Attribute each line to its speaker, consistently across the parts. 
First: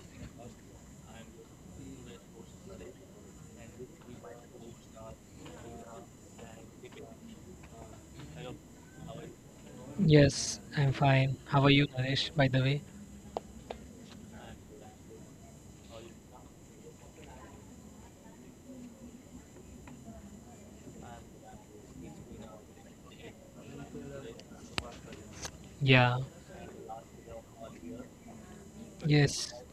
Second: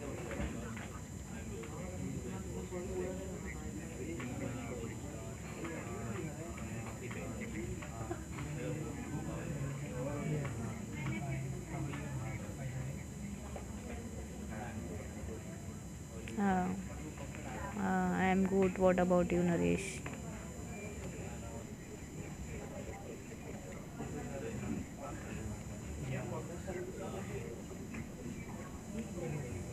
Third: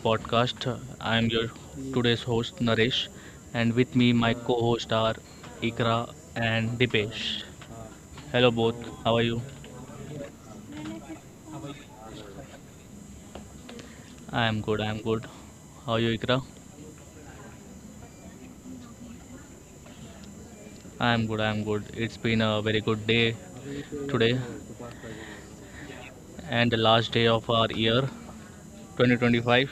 Speaker 1: podcast. I am your today's host Naresh, and with me my co-host are Ikra and Dipesh. Hello both, how are you?
Speaker 2: Yes, I'm fine. How are you, Naresh, by the way?
Speaker 1: I am good. I am good. How are you, Ikra?
Speaker 3: Uh, I am good. What about you, Naresh?
Speaker 1: I am good. I am good. It's been a very good day today,
Speaker 2: Yeah,
Speaker 1: and the last day of our year,
Speaker 2: Yes.
Speaker 1: 2025.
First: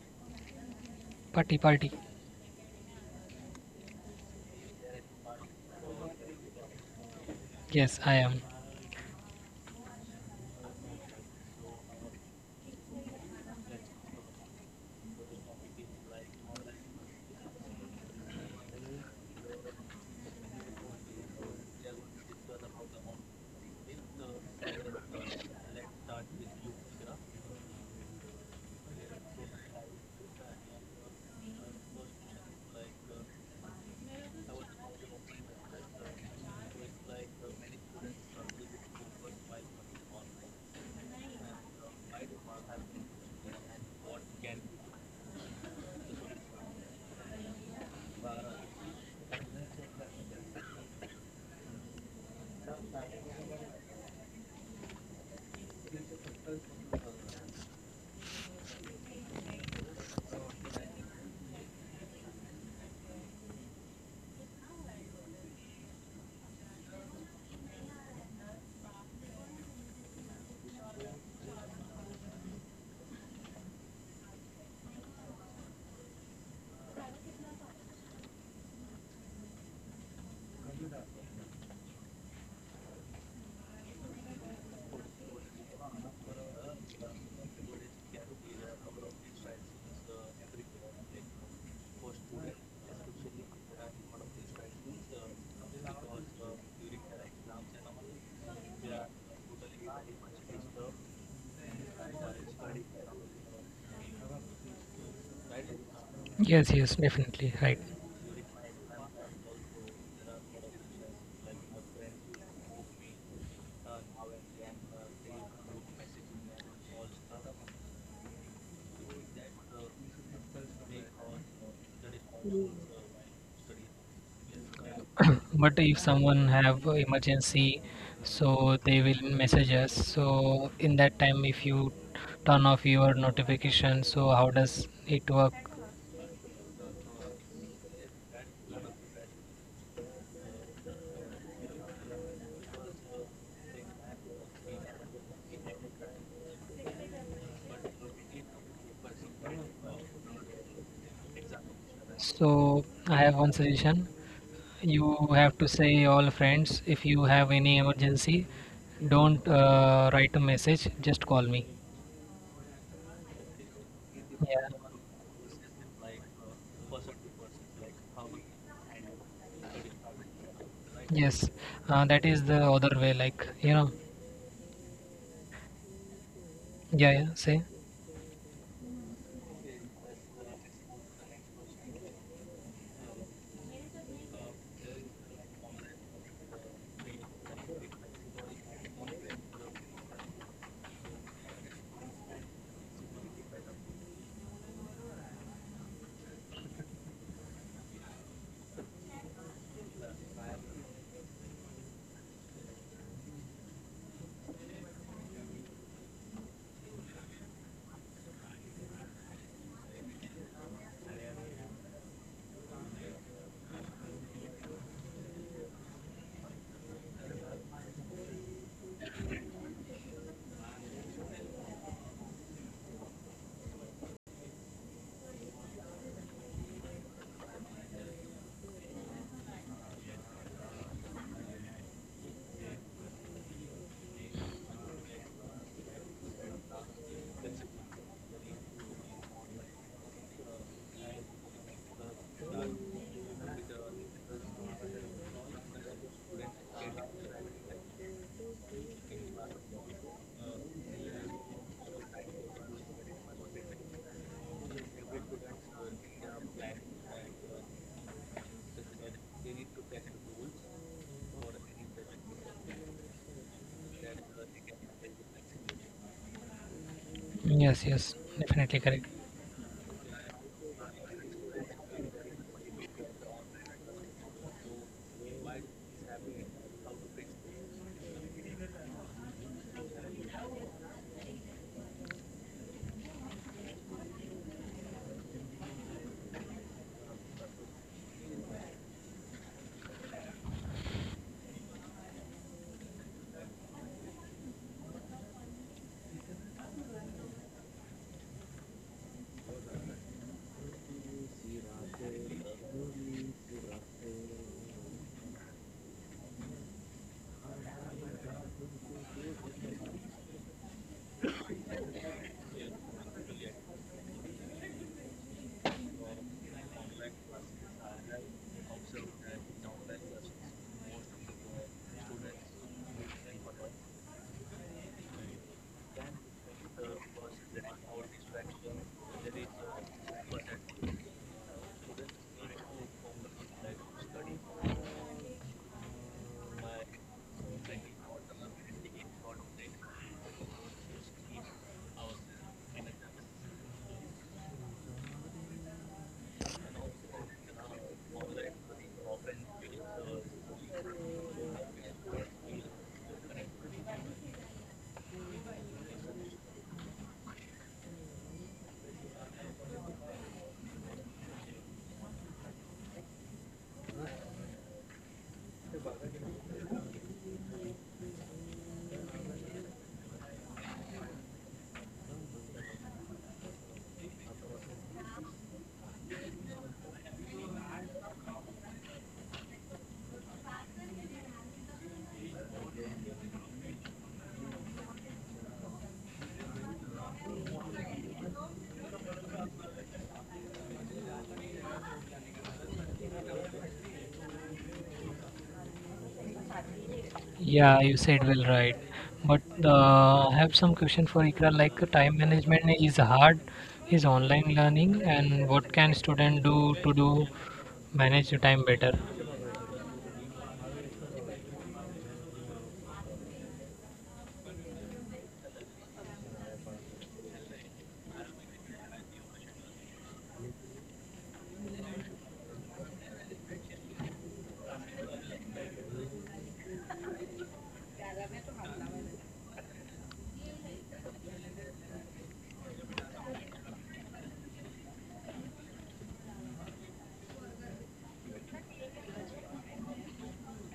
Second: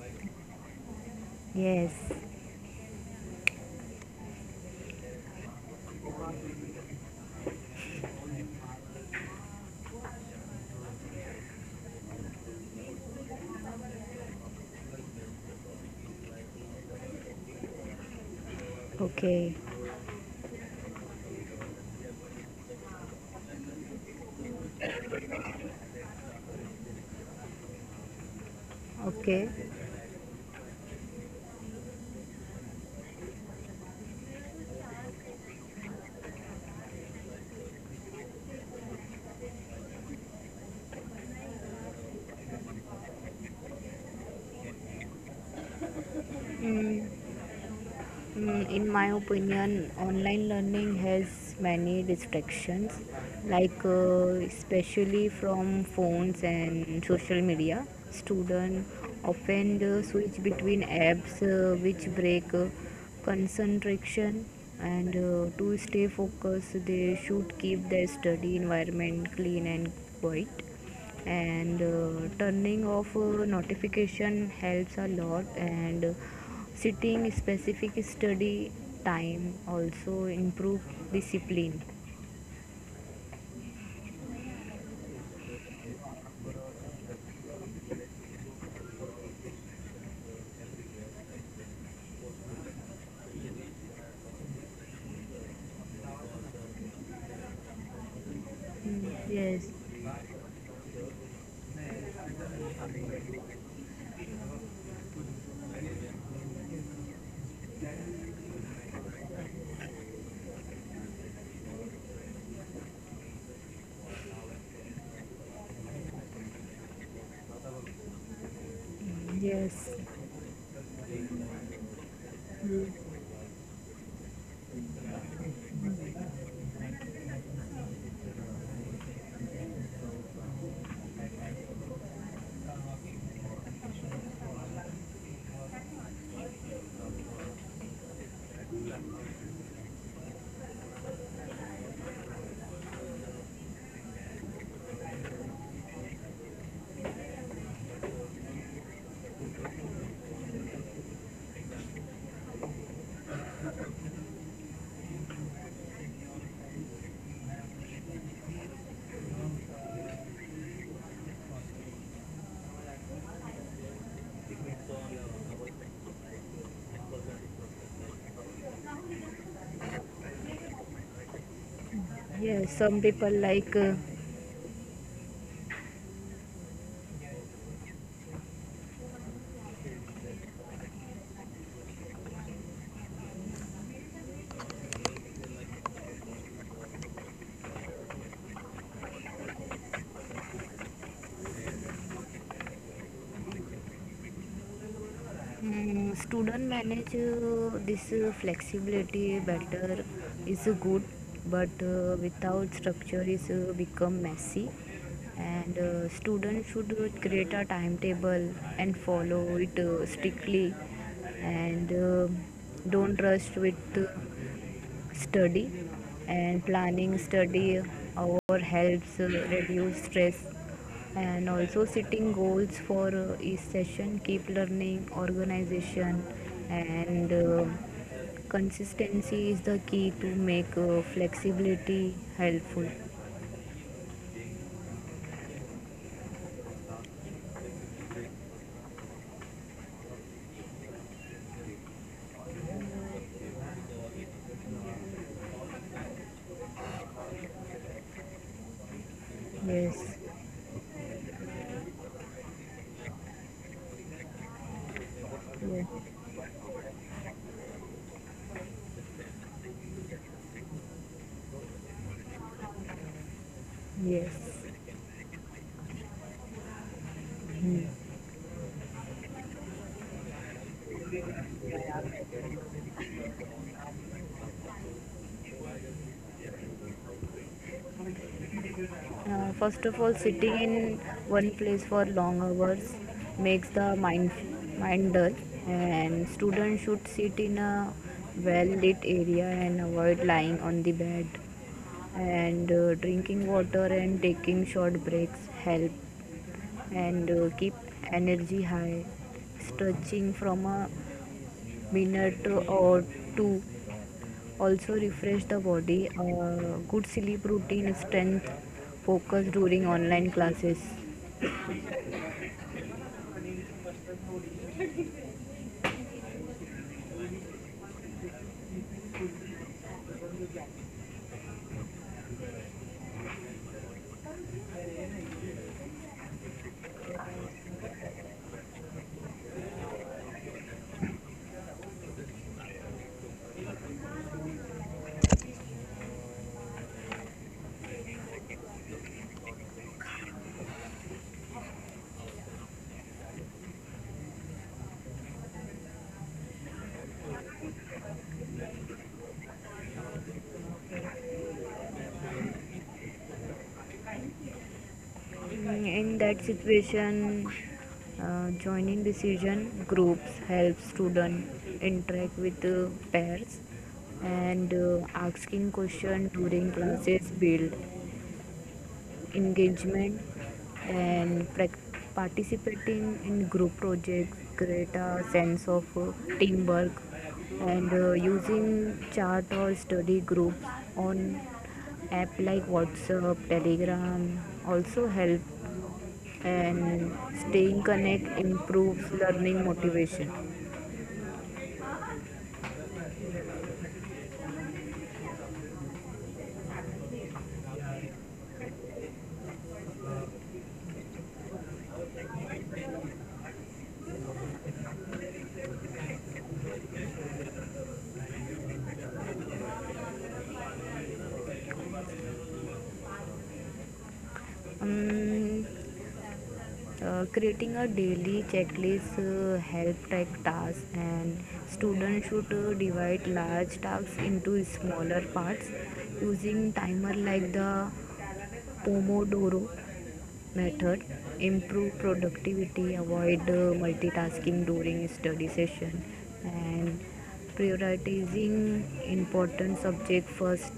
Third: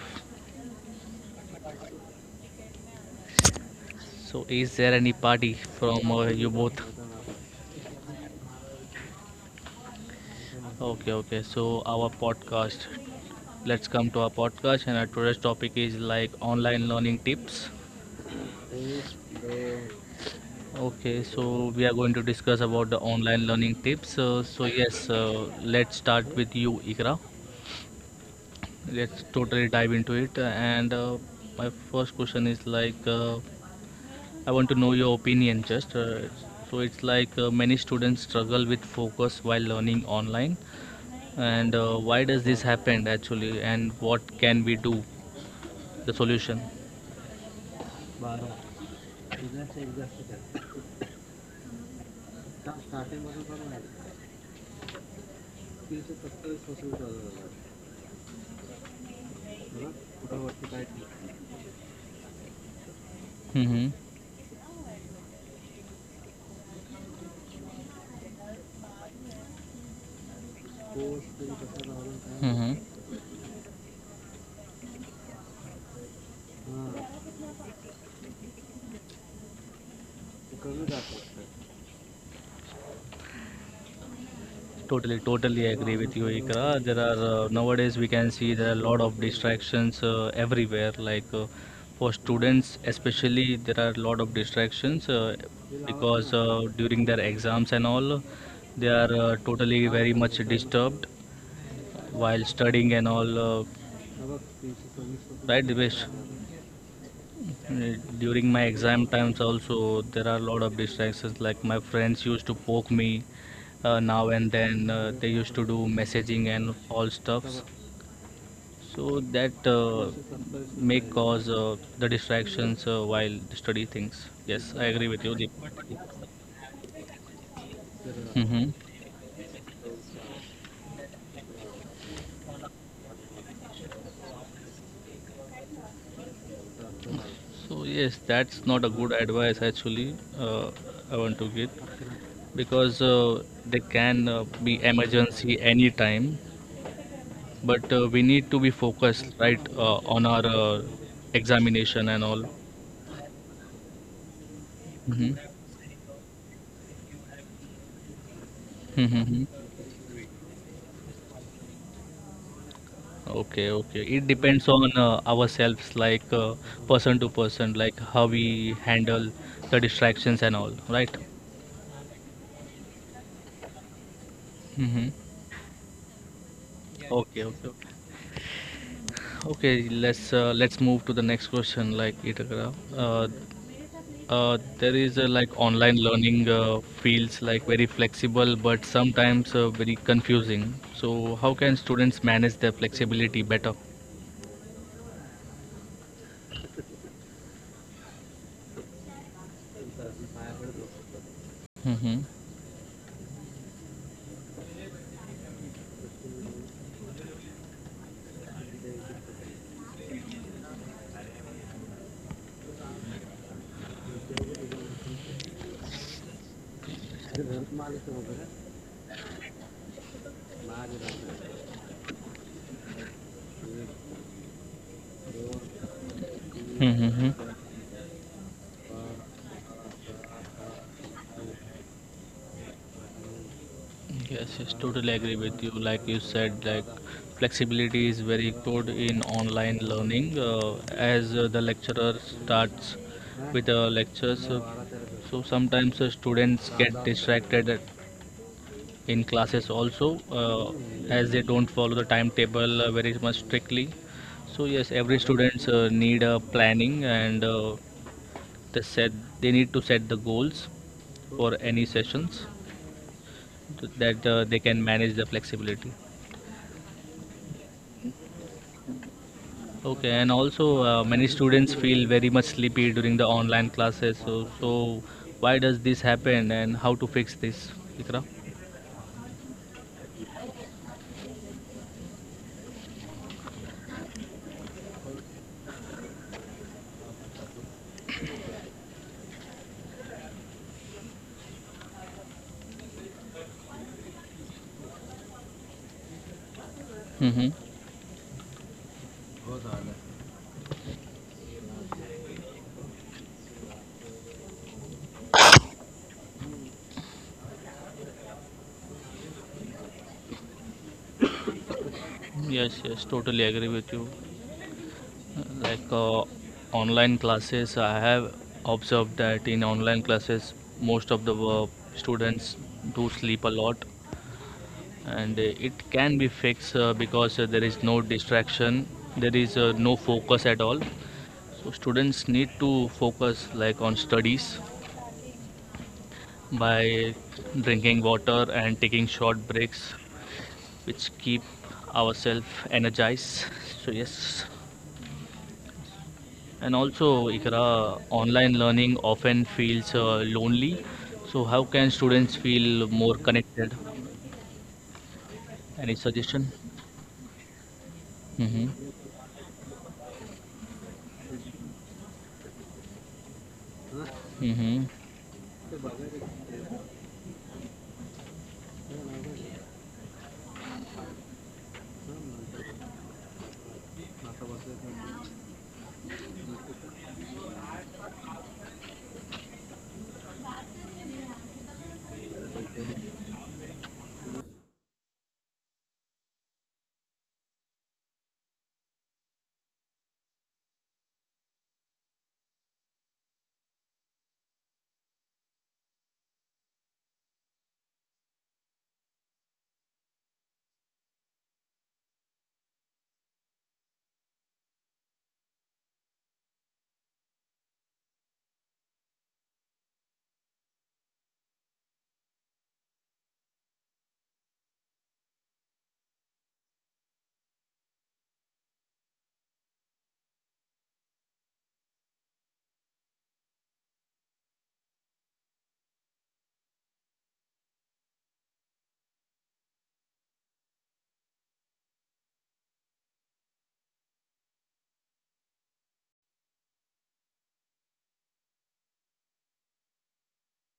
Speaker 2: Party, party.
Speaker 3: Yes.
Speaker 1: So, is there any party from you both?
Speaker 2: Yes, I am.
Speaker 1: Okay, okay. So our podcast. Let's come to our podcast, and our today's topic is like online learning tips.
Speaker 3: Okay.
Speaker 1: Okay, so we are going to discuss about the online learning tips. Let's start with you, Ikra. Let's
Speaker 3: Okay.
Speaker 1: totally dive into it. And My first question is like, I want to know your opinion. Just So it's like many students struggle with focus while learning online. And Why does this happen actually and what can we do the solution?
Speaker 3: Mm, in my opinion, online learning has many distractions, especially from phones and social media. Students often switch between apps which break
Speaker 1: Mm-hmm.
Speaker 3: concentration, and to stay focused, they should keep their study environment clean and quiet. And
Speaker 1: Mm-hmm.
Speaker 3: turning off notification helps a lot, and sitting specific study time also improve discipline.
Speaker 1: Totally, totally agree with you, Ikra. There are nowadays we can see there are a lot of distractions everywhere. Like, for students, especially, there are a lot of distractions because during their exams and all, they are
Speaker 3: Mm. Yes,
Speaker 1: totally very much disturbed while studying and all. Right, Divesh?
Speaker 2: Yes, yes, definitely. Right.
Speaker 1: During my exam times also, there are a lot of distractions. Like my friends used to poke me now and then. They used to do messaging and all stuffs. So that
Speaker 3: yes.
Speaker 1: may cause the distractions
Speaker 3: Mm,
Speaker 1: while study things. Yes, I agree with you, Deep.
Speaker 2: But if someone have a emergency,
Speaker 1: Mm-hmm.
Speaker 2: so they will message us. So in that time, if you turn off your notification, so how does it work?
Speaker 1: So yes, that's not a good advice actually. I want to get because they can be emergency anytime. But we need to be focused, right, on our examination and all.
Speaker 2: So I have one suggestion. You
Speaker 1: hmm
Speaker 2: have to say all friends, if you have any emergency, don't
Speaker 1: Mm-hmm.
Speaker 2: uh, write a message, just call me.
Speaker 1: Okay, okay. It depends
Speaker 2: Yeah,
Speaker 1: on ourselves, like person to person, like how we handle the distractions and all, right?
Speaker 2: yes, that is the
Speaker 3: yes.
Speaker 2: other way,
Speaker 3: Some
Speaker 2: like
Speaker 3: people
Speaker 1: Mm-hmm.
Speaker 2: yeah, yeah,
Speaker 1: Okay,
Speaker 2: say
Speaker 1: okay. Okay. Okay, let's move to the next question. Uh, there is like online learning feels like very flexible, but sometimes very confusing. So, how can students manage their flexibility better?
Speaker 3: mm, student manage this flexibility better is good, but
Speaker 1: Mm-hmm.
Speaker 3: without structure is become messy. And students should create a timetable and follow it strictly, and don't rush with study, and planning study hour helps reduce stress, and also setting goals for each session keep learning organization,
Speaker 1: hmm
Speaker 3: and
Speaker 1: hmm
Speaker 3: uh, consistency is the key to make flexibility helpful.
Speaker 1: Yes, yes, totally agree with you. Like you said, like flexibility is very good in online learning. As the lecturer starts with the lectures, so sometimes students get distracted in classes also
Speaker 3: Yes,
Speaker 1: as they don't follow the timetable very much strictly. So yes, every students
Speaker 3: yes.
Speaker 1: need a planning, and they set they need to set the goals for any sessions so that they
Speaker 3: Yes.
Speaker 1: can manage the flexibility.
Speaker 2: yes, yes, definitely correct.
Speaker 1: Okay, and also many students feel very much sleepy during the online classes, so so why does this happen and how to fix this, Ikra?
Speaker 3: First of all, sitting in one place for long hours makes the mind dull, and students should sit in a well lit area and avoid lying on the bed. And drinking water and taking short breaks help, and
Speaker 1: Mm-hmm.
Speaker 3: keep energy high. Stretching from a minute or two also refresh the body. A good sleep routine strength focus during online classes.
Speaker 1: Yes, yes, totally agree with you. Like uh, Online classes, I have observed that in online classes, most of the students do sleep a lot, and it can be fixed because there is no distraction, there is no focus at all. So students need to focus like on studies by drinking water and taking short breaks, which keep ourselves energized. So yes, and also Ikra, online learning often feels lonely. So how can students feel more connected?
Speaker 3: Mm,
Speaker 1: Any
Speaker 3: in that
Speaker 1: suggestion?
Speaker 3: situation,
Speaker 1: Mm-hmm.
Speaker 3: joining decision groups helps student interact with pairs, and
Speaker 1: Mm-hmm.
Speaker 3: asking question during classes build engagement, and participating in group projects create a sense of teamwork, and using chart or study groups on app like whatsapp telegram also help, and staying connect improves learning motivation.
Speaker 2: Yeah, you said well, right? But I have some question for Ikra. Time management is hard is online learning, and what can student do to do manage your time better?
Speaker 3: um, creating a daily checklist help type tasks, and students should divide large tasks into smaller parts using timer like the pomodoro method improve productivity, avoid multitasking during study session, and prioritizing important subject first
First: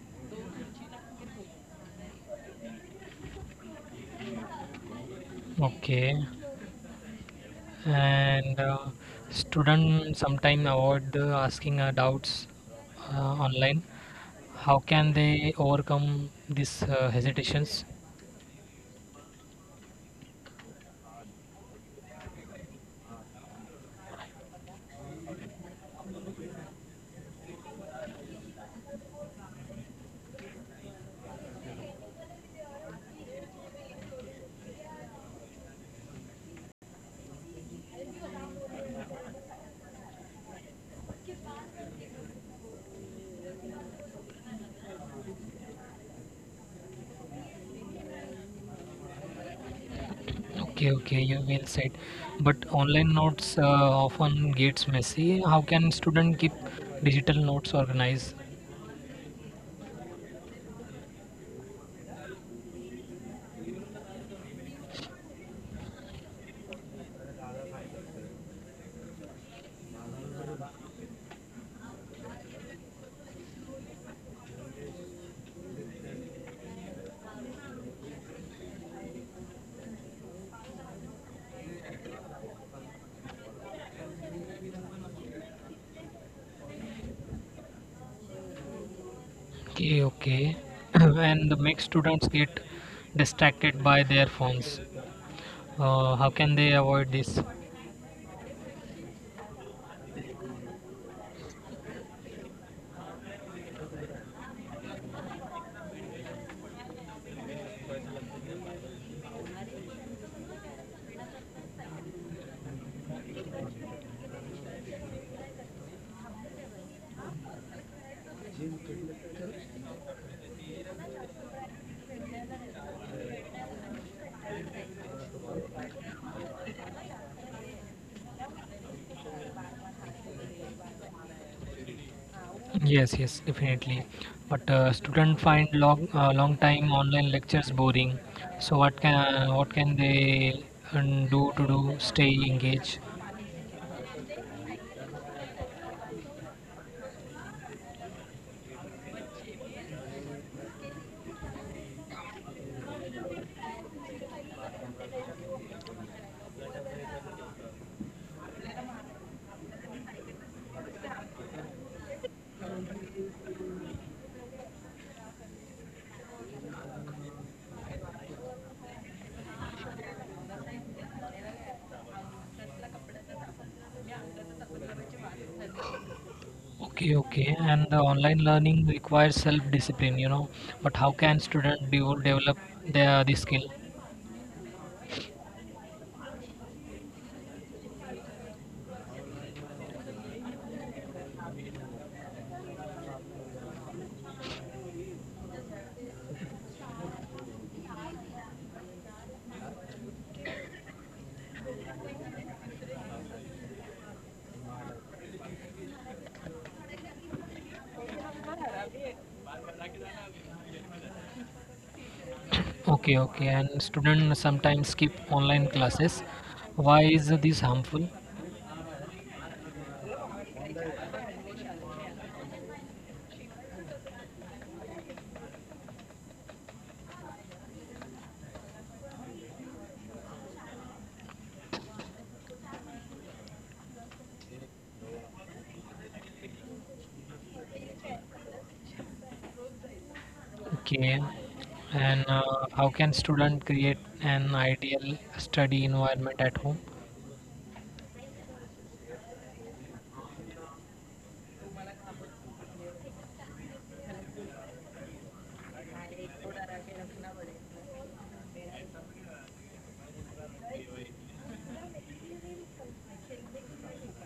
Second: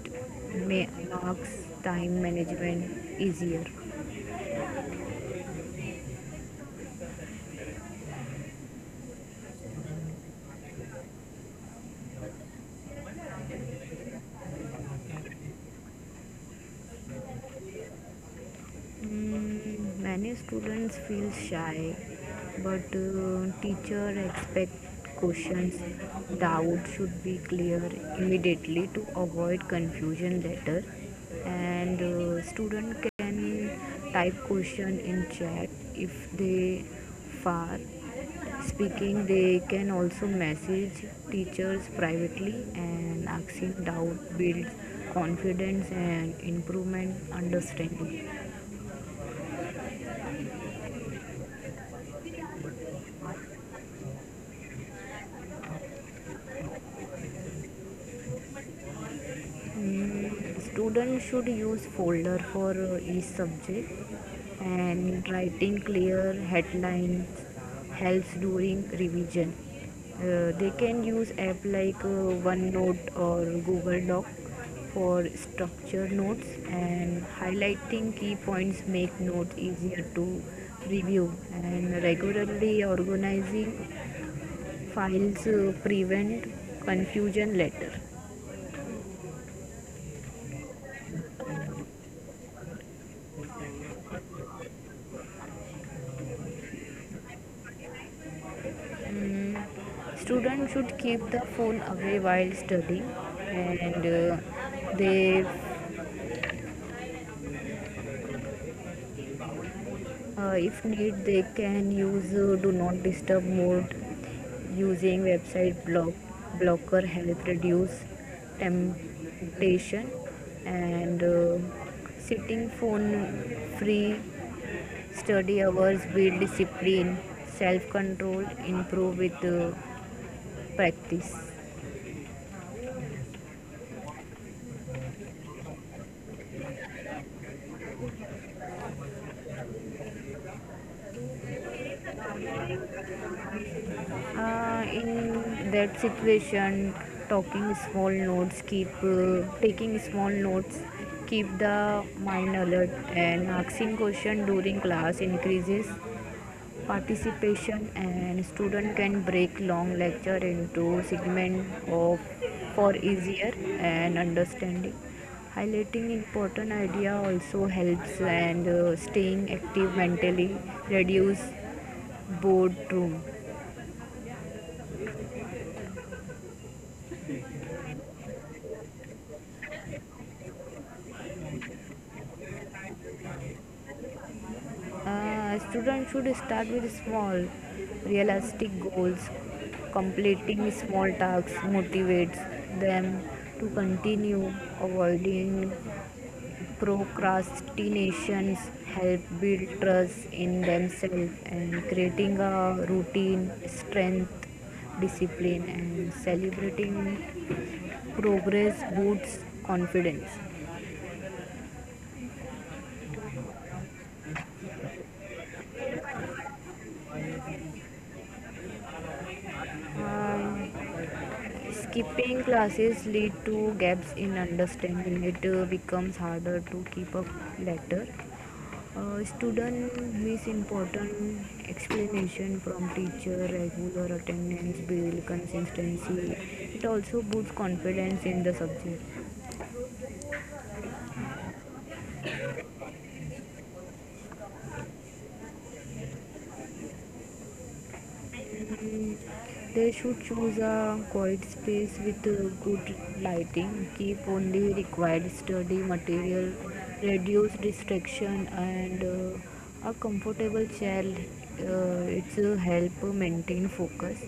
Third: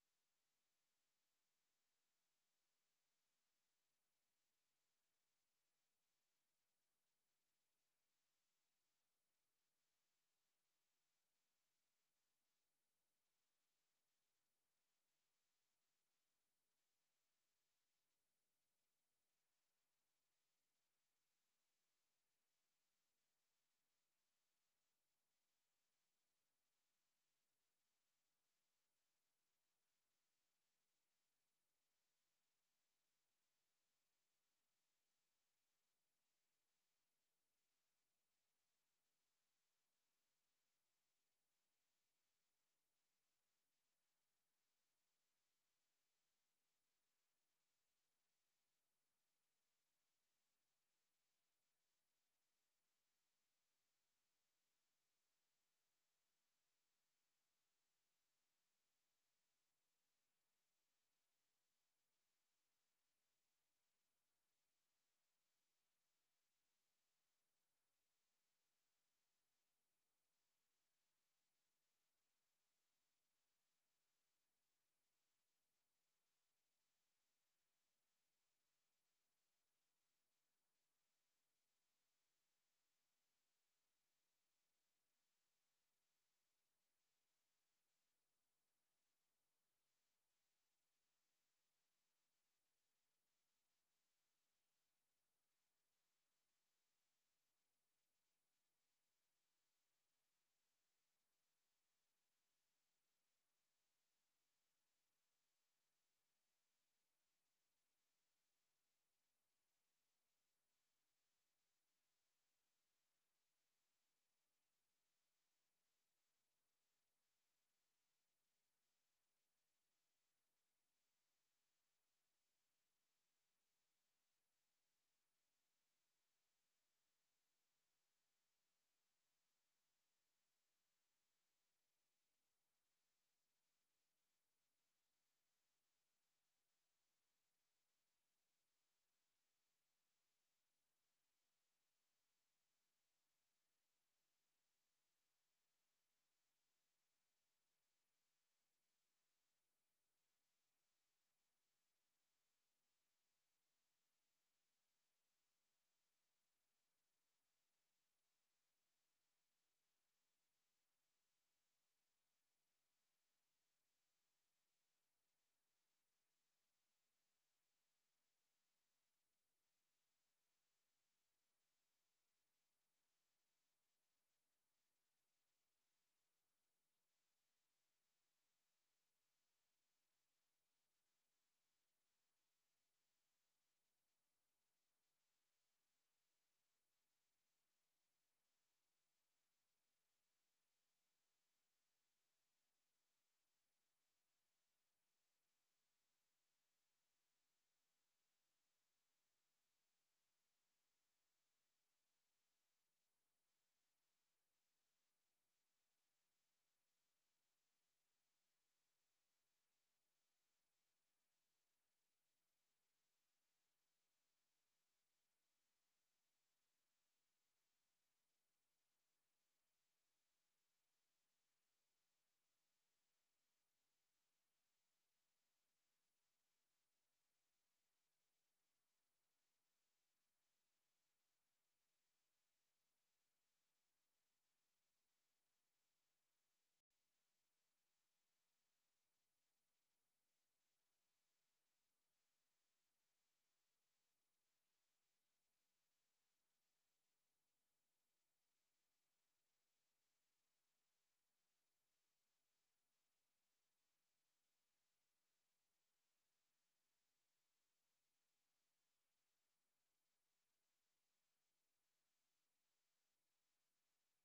Speaker 3: makes time management easier.
Speaker 2: Okay, and students sometime avoid asking doubts online. How can they overcome these hesitations?
Speaker 3: Mm, many students feel shy, but teacher expect questions. Doubt should be clear immediately to avoid confusion later. And student can type question in chat if they far speaking. They can also message teachers privately, and asking doubt builds confidence and improvement understanding.
Speaker 2: Okay, okay, you will said. But online notes often gets messy. How can student keep digital notes organized?
Speaker 3: Mm, student should use folder for each subject, and writing clear headlines helps during revision. They can use app like OneNote or Google Doc for structured notes, and highlighting key points make notes easier to review, and regularly organizing files prevent confusion later.
Speaker 2: Okay, okay. And make students get distracted by their phones, how can they avoid this?
Speaker 3: Mm, students should keep the phone away while studying, and they if need they can use do not disturb mode, using website block blocker help reduce temptation, and sitting phone free study hours build discipline, self control improve with practice.
Speaker 2: Yes, yes, definitely. But student find long time online lectures boring. So what can they do to do stay engaged?
Speaker 3: In that situation, talking small notes, keep taking small notes, keep the mind alert, and asking question during class increases participation, and student can break long lecture into segment of for easier and understanding. Highlighting important idea also helps, and staying active mentally reduce boredom.
Speaker 2: Okay, okay. And the online learning requires self discipline, you know. But how can student develop their this skill?
Speaker 3: Students should start with small, realistic goals. Completing small tasks motivates them to continue. Avoiding procrastinations help build trust in themselves, and creating a routine, strength, discipline, and celebrating progress boosts confidence.
Speaker 2: Okay, okay. And student sometimes skip online classes. Why is this harmful?
Speaker 3: Uh, Skipping classes lead to gaps in understanding. It becomes harder to keep up later. Student miss important explanation from teacher. Regular attendance build consistency. It also boosts confidence in the subject.
Speaker 2: Okay. And how can student create an ideal study environment at home?
Speaker 3: They should choose a quiet space with good lighting, keep only required study material, reduce distraction, and a comfortable chair. It's help maintain focus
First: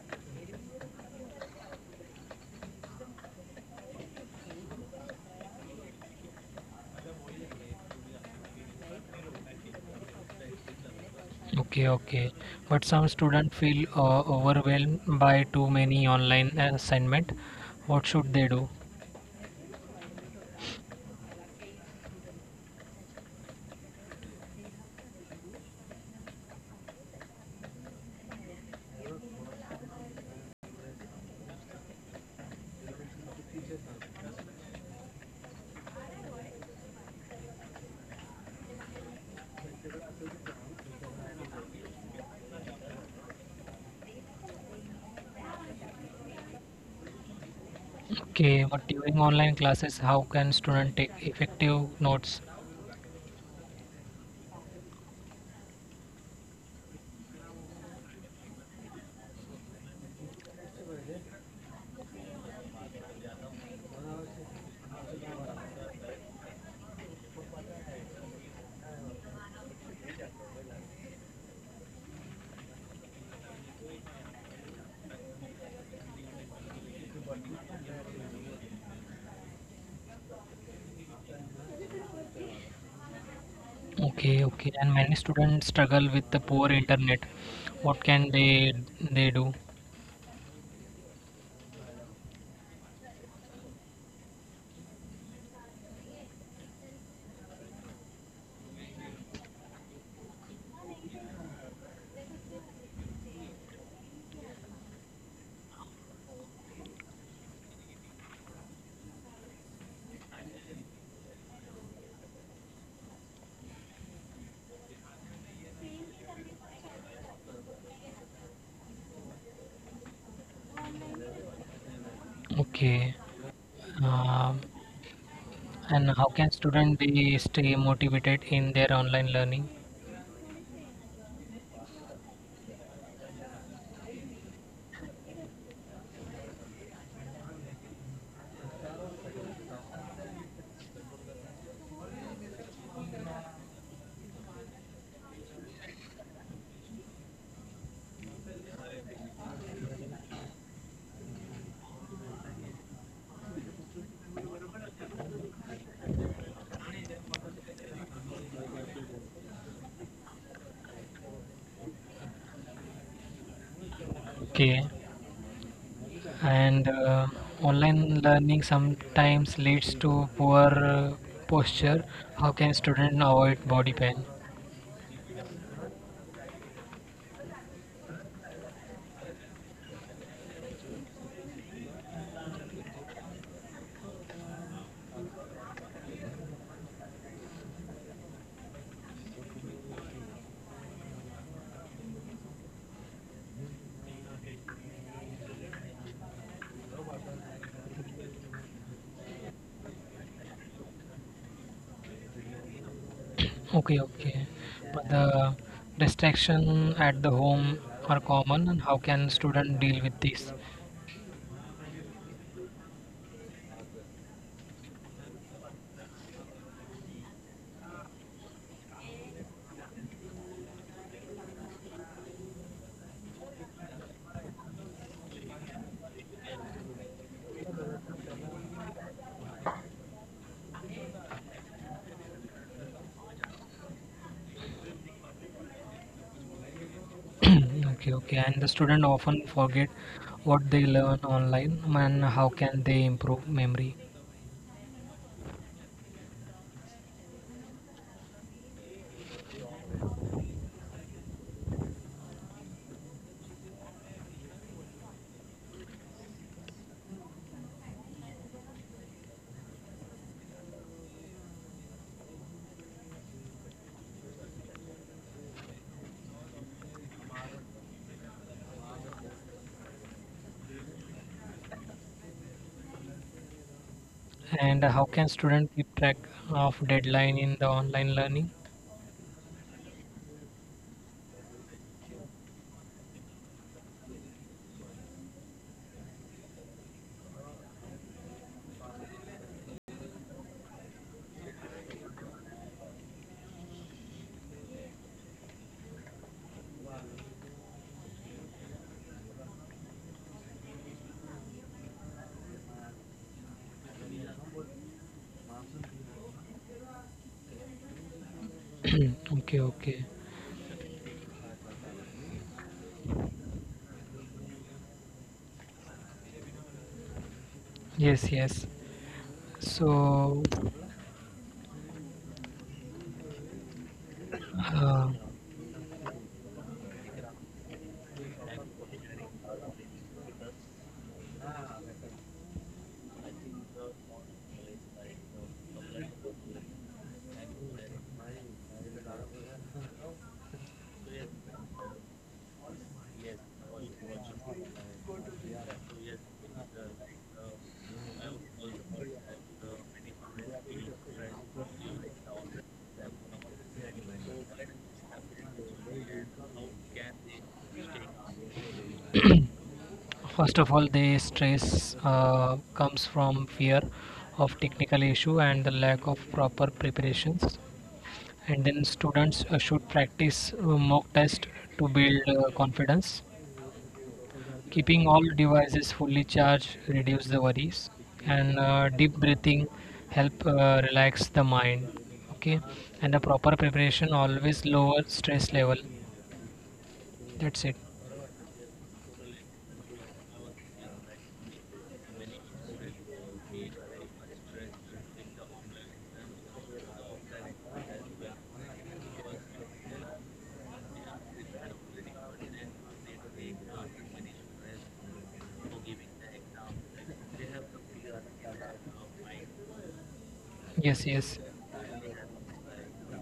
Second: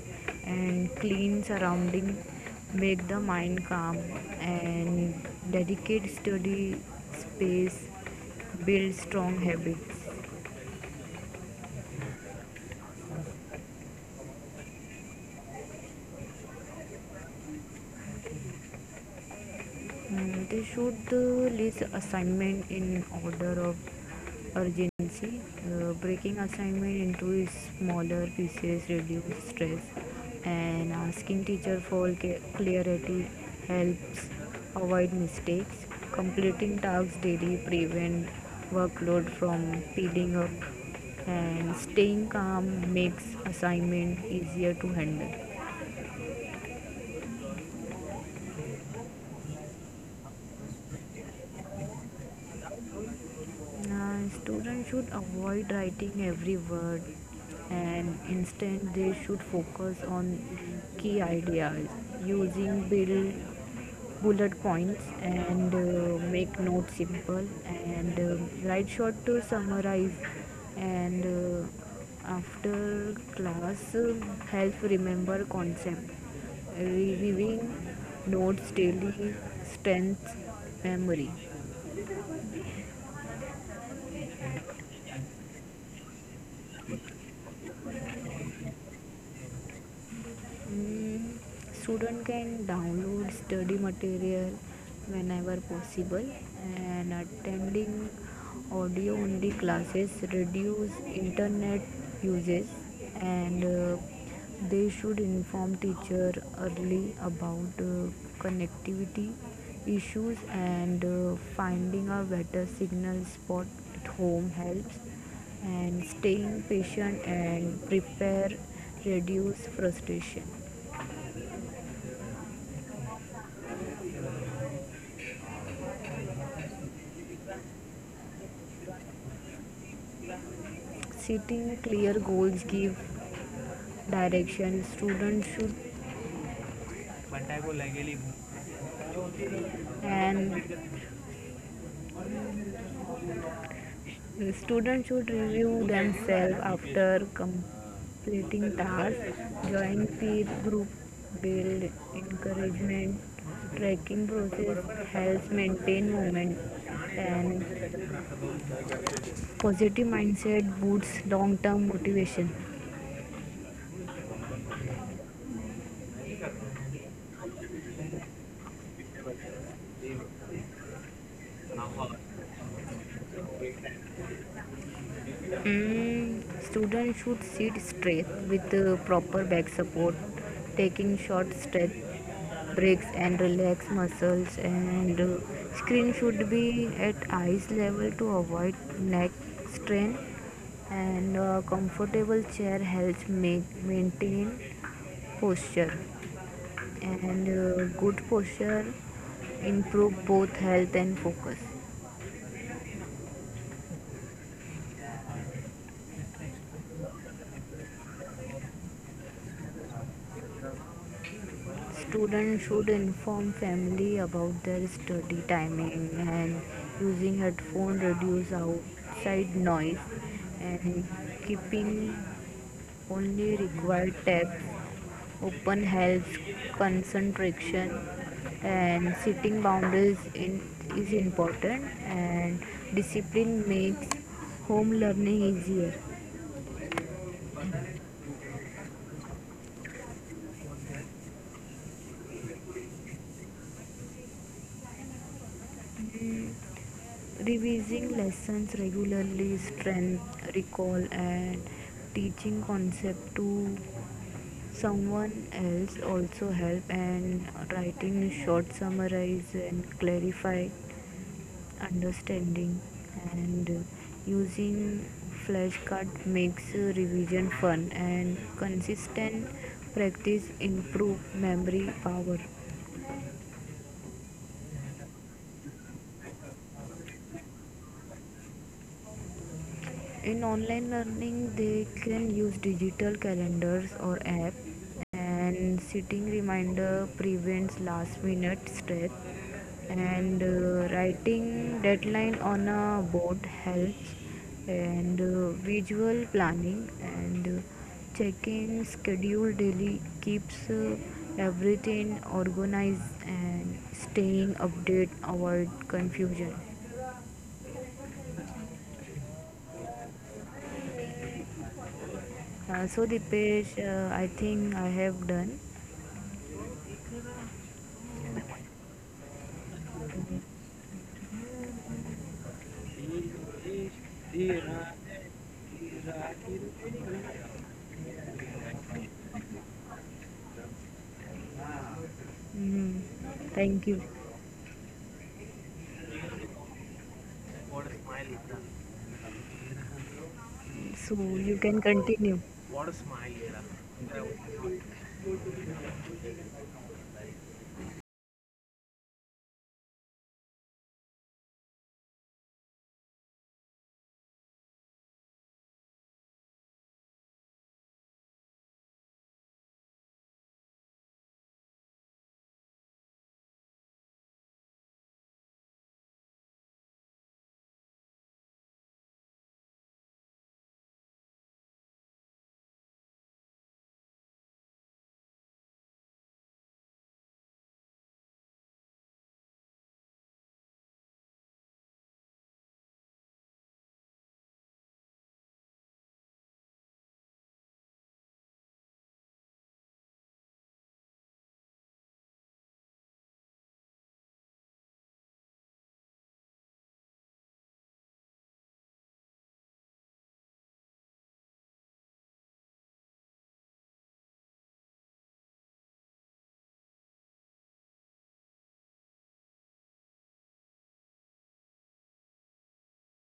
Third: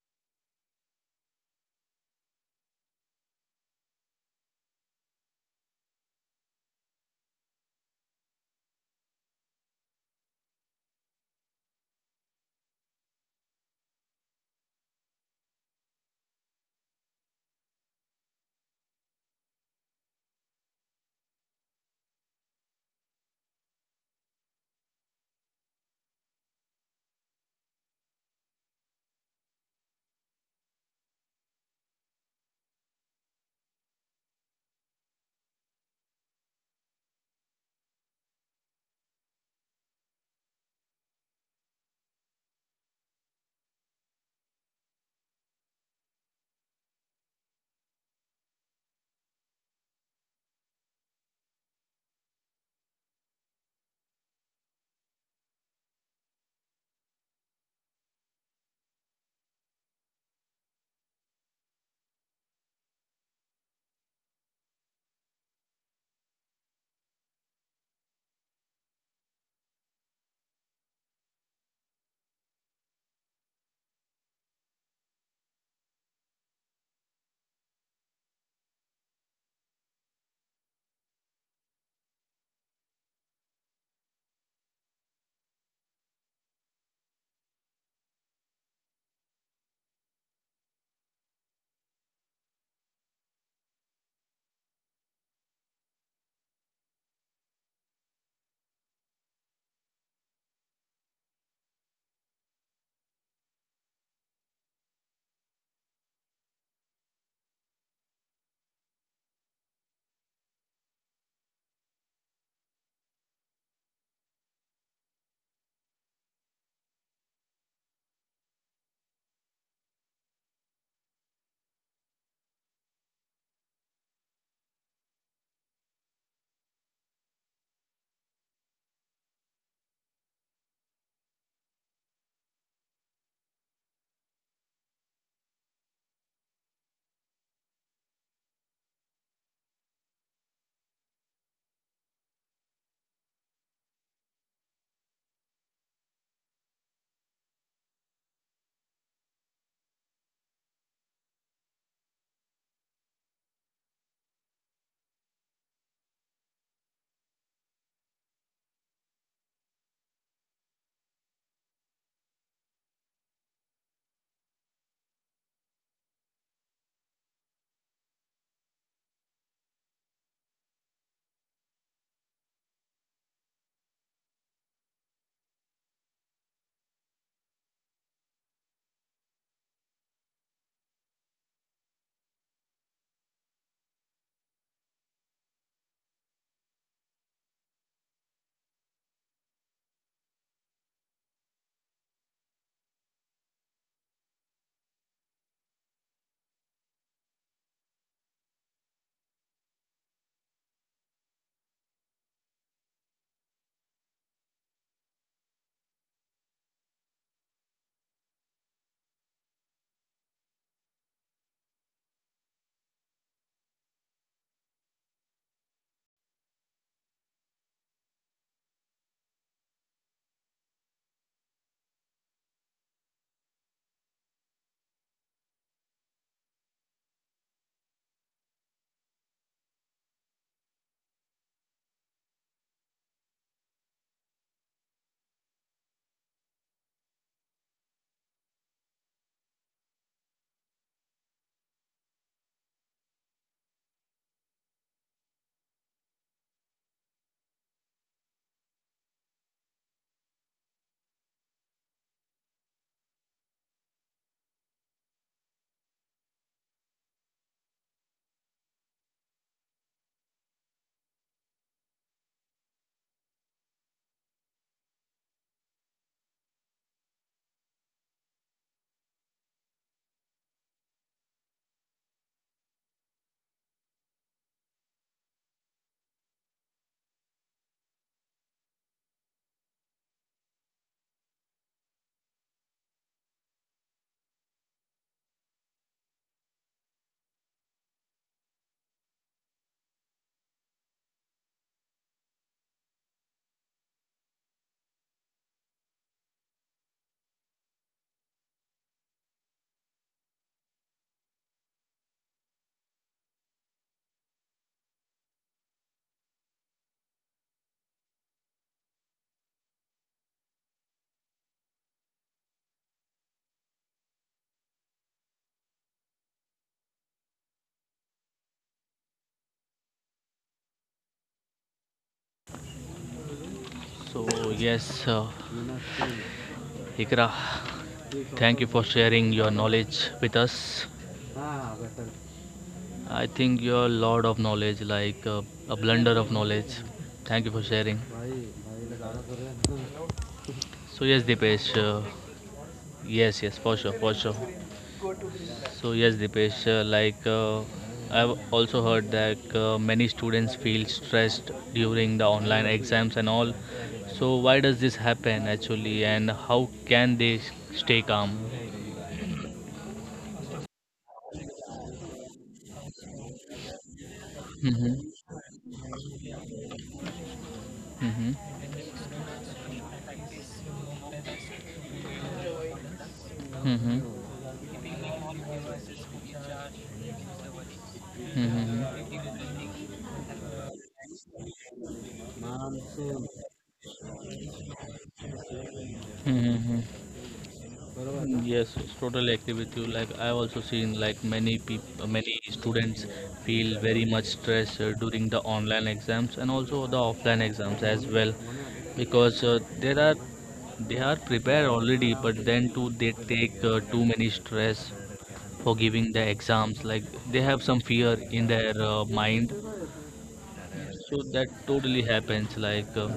Speaker 3: and clean surrounding, make the mind calm, and dedicate study space, build strong habits.
Speaker 2: Okay, okay. But some students feel overwhelmed by too many online assignment. What should they do?
Speaker 3: Mm, they should list assignment in order of urgency. Breaking assignment into smaller pieces reduces stress, and asking teacher for clarity helps avoid mistakes. Completing tasks daily prevent workload from piling up, and staying calm makes assignment easier to handle.
Speaker 2: Okay, but during online classes, how can student take effective notes?
Speaker 3: Now, students should avoid writing every word, and instead they should focus on key ideas using build bullet points, and make notes simple, and write short to summarize, and after class help remember concept, reviewing notes daily strengthens memory.
Speaker 2: Okay, okay. And many students struggle with the poor internet. What can they do?
Speaker 3: Mm, student can download study material whenever possible, and attending audio only classes reduce internet uses, and they should inform teacher early about connectivity issues, and finding a better signal spot at home helps, and staying patient and prepare reduce frustration.
Speaker 2: Okay. Um, and how can student be stay motivated in their online learning?
Speaker 3: Setting clear goals give direction, students should, and students should review themselves after completing tasks, join peer group build encouragement, tracking process helps maintain momentum, and positive mindset boosts long term motivation.
Speaker 2: Okay. And online learning sometimes leads to poor posture. How can student avoid body pain?
Speaker 3: Mm, students should sit straight with the proper back support, taking short stretch breaks and relax muscles, and screen should be at eyes level to avoid neck strain, and comfortable chair helps maintain posture, and good posture improve both health and focus.
Speaker 2: Okay, okay. But the distraction at the home are common, and how can student deal with this?
Speaker 3: Students should inform family about their study timing, and using headphone reduce outside noise, and keeping only required tabs open helps concentration, and setting boundaries in, is important, and discipline makes home learning easier.
Speaker 2: Okay, okay. And the student often forget what they learn online, and how can they improve memory?
Speaker 3: Revising lessons regularly strengthens recall, and teaching concepts to someone else also help, and writing short summaries and clarify understanding, and using flashcard makes revision fun, and consistent practice improve memory power.
Speaker 2: And how can student keep track of deadline in the online learning?
Speaker 3: In online learning, they can use digital calendars or app, and setting reminder prevents last minute stress. And writing deadline on a board helps, and visual planning, and checking schedule daily keeps everything organized, and staying update avoid confusion.
Speaker 2: Okay, okay.
Speaker 3: So Dipesh, I think I have done.
Speaker 2: Yes, yes. So,
Speaker 1: So
Speaker 2: uh,
Speaker 1: yes, Ikra, thank you for sharing your knowledge with us.
Speaker 3: Mhm.
Speaker 1: I think
Speaker 3: Thank
Speaker 1: you're a
Speaker 3: you.
Speaker 1: lot of knowledge, like a blender of knowledge. Thank you for
Speaker 3: What
Speaker 1: sharing.
Speaker 3: a.
Speaker 1: So
Speaker 3: So
Speaker 1: yes,
Speaker 3: you
Speaker 1: Dipesh.
Speaker 3: can continue. What a.
Speaker 1: Yes, yes, for sure, for sure. So yes, Dipesh. I've also heard that many students feel stressed during the online exams and all. So why does this happen actually, and how can they stay calm?
Speaker 2: first of all, the stress comes from fear of technical
Speaker 1: Mm-hmm.
Speaker 2: issue and the lack of proper preparations.
Speaker 1: Mm-hmm.
Speaker 2: And then students should practice mock test to build confidence.
Speaker 1: Mm-hmm.
Speaker 2: Keeping all devices fully charged reduce the worries,
Speaker 1: Mm-hmm.
Speaker 2: and deep
Speaker 1: Mm-hmm.
Speaker 2: breathing help relax the mind. Okay, and the proper preparation always lower stress level.
Speaker 1: Mm-hmm.
Speaker 2: That's it.
Speaker 1: Mm, yes, it's totally agree with you. Like I also seen like many people, many students feel very much stress during the online exams and also the offline exams as well, because there are they are prepared already, but then too they take too many stress for giving the exams. Like they have some fear in their mind,
Speaker 2: Yes,
Speaker 1: so
Speaker 2: yes.
Speaker 1: that totally happens. Like.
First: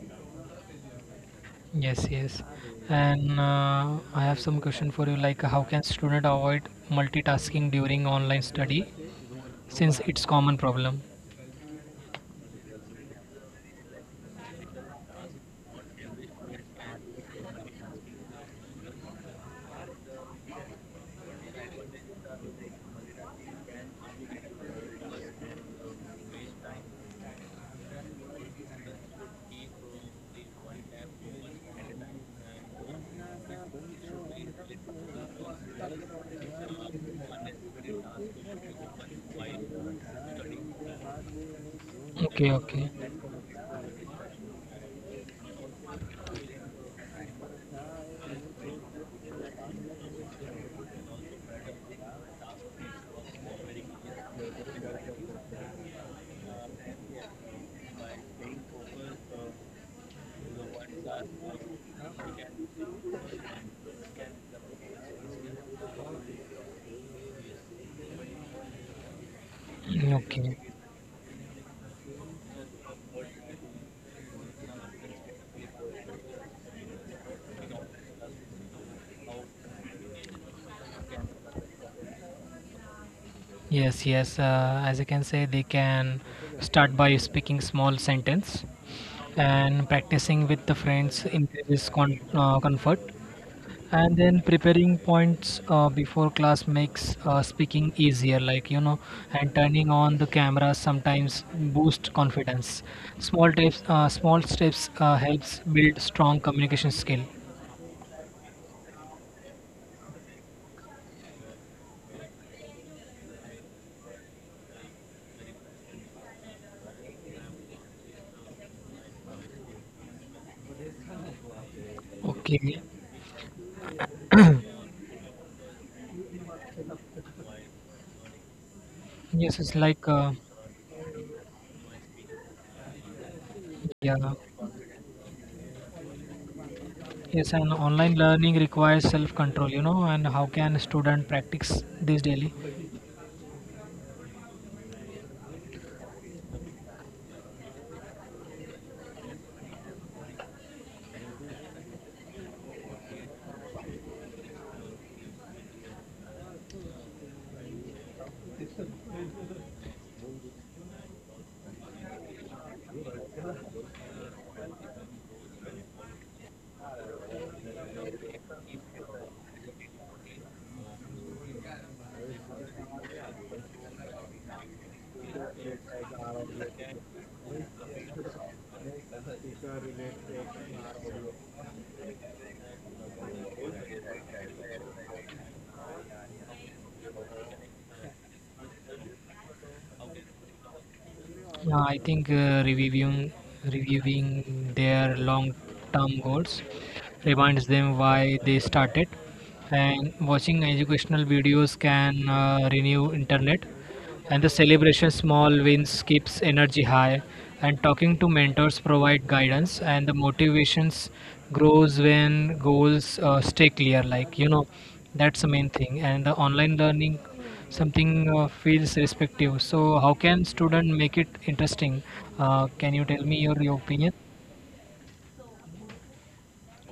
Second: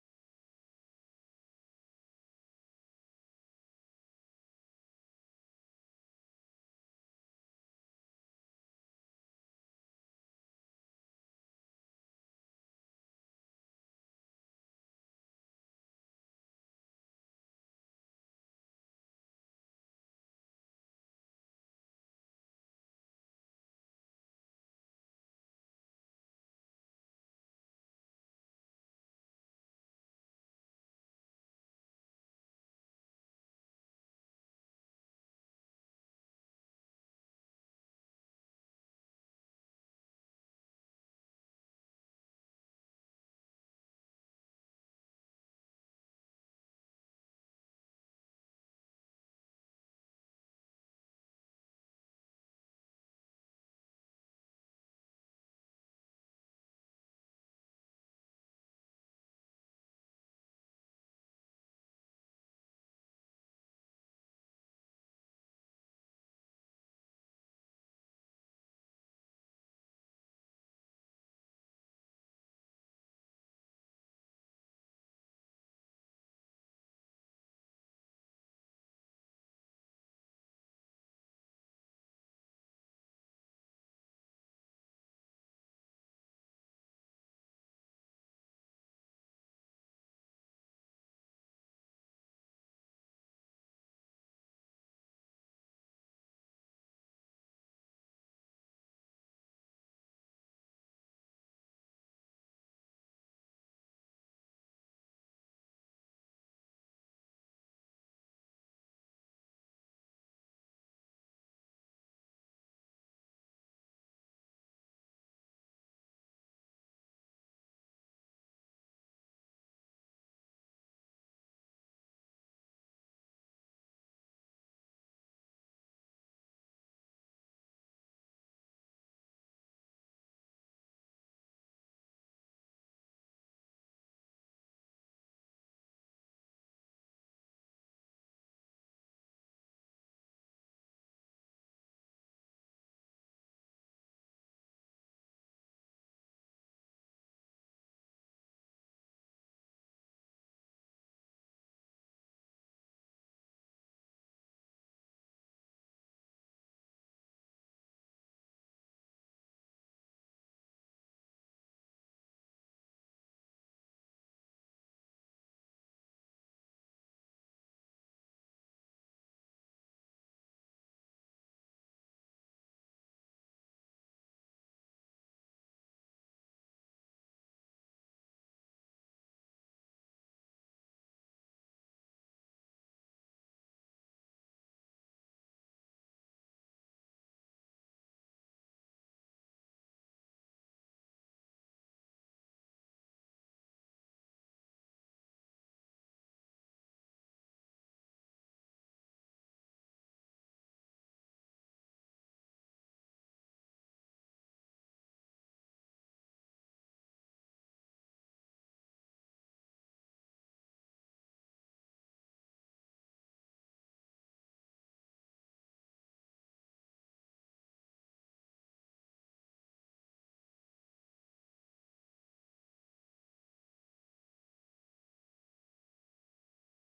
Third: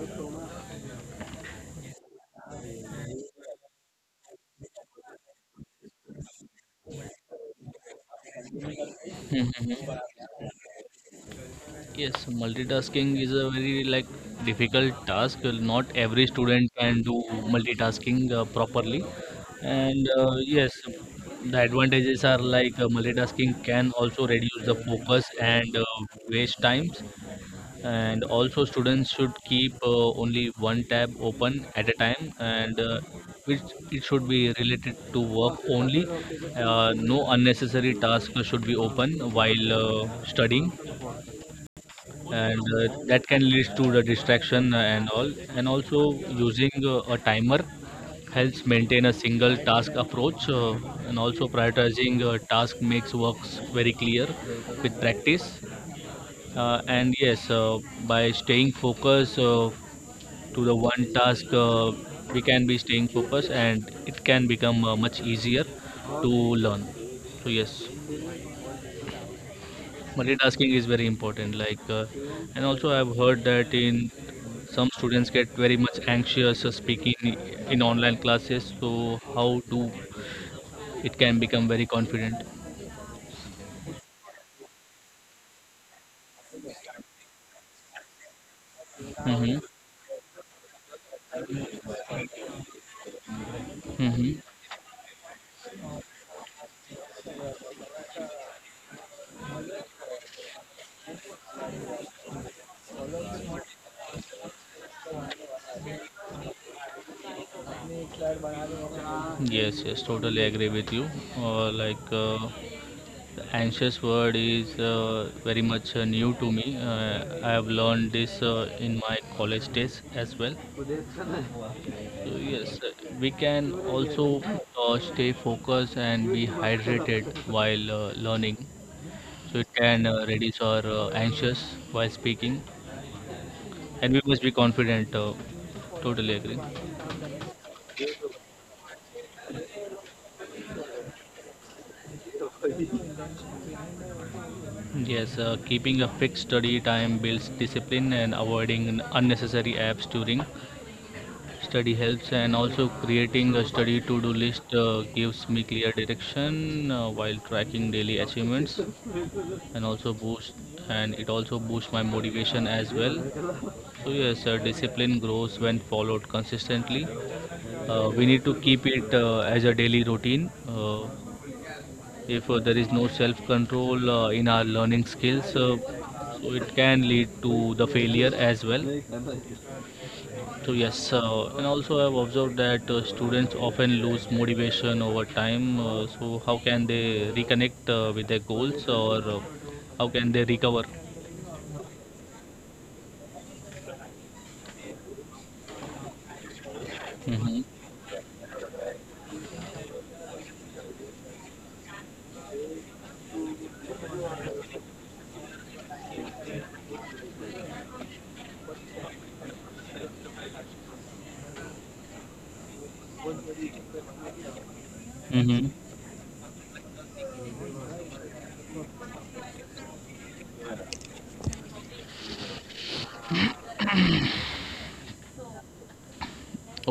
Speaker 2: Yes, yes. And I have some question for you, like how can student avoid multitasking during online study, since it's common problem?
Speaker 1: Yes, multitasking is a very like difficult task. Not every student can do multitasking properly. And yes, the advantages are like multitasking can also reduce the focus and waste times. And also, students should keep only one tab open at a time, and which it should be related to work only. No unnecessary task should be open while studying,
Speaker 2: Okay,
Speaker 1: and
Speaker 2: okay,
Speaker 1: that can lead to the distraction and all, and also using a timer helps maintain a single task approach, and also prioritizing task makes works very clear with practice. And yes, by staying focused to the one task, we can be staying focused, and it can become much easier to learn. So yes,
Speaker 2: okay.
Speaker 1: multitasking is very important, and also I've heard that in some students get very much anxious speaking in online classes. So how do it can become very confident?
Speaker 2: Yes, yes. As I can say, they can start by speaking small sentence,
Speaker 1: Mm-hmm.
Speaker 2: and practicing with the friends increases comfort. And
Speaker 1: Mm-hmm.
Speaker 2: then preparing points before class makes speaking easier, like, and turning on the camera sometimes boost confidence. Small tips, small steps helps build strong communication skill.
Speaker 1: Yes, yes, totally agree with you. Uh, like uh, the anxious word is very much new to me. I have learned this in my college days as well. So yes,
Speaker 2: Okay.
Speaker 1: we can also stay focused and be hydrated while learning. So
Speaker 2: Yes,
Speaker 1: it
Speaker 2: it's
Speaker 1: can
Speaker 2: like uh,
Speaker 1: reduce our anxious while speaking, and
Speaker 2: yeah.
Speaker 1: we must be confident. Totally agree.
Speaker 2: Yes, and online learning requires self-control, you know, and how can a student practice this daily?
Speaker 1: Yes, keeping a fixed study time builds discipline and avoiding unnecessary apps during study helps, and also creating a study to-do list gives me clear direction while tracking daily achievements. and also boost and it also boosts my motivation as well. So yes, discipline grows when followed consistently. We need to keep it as a daily routine. If there is no self control in our learning skills, so it can lead to the failure as well. So yes, and also I've observed that students often lose motivation over time. So how can they reconnect with their goals, or how can they recover?
Speaker 2: I think reviewing their long-term goals
Speaker 1: Mm-hmm.
Speaker 2: reminds them why they started, and watching educational videos can renew internet, and the celebration small wins keeps energy high, and talking to mentors provide guidance, and the motivations grows when goals stay clear, like that's the
Speaker 1: Mm-hmm.
Speaker 2: main thing. And the online learning something feels respective, so how can student make it interesting? Can you tell me your opinion?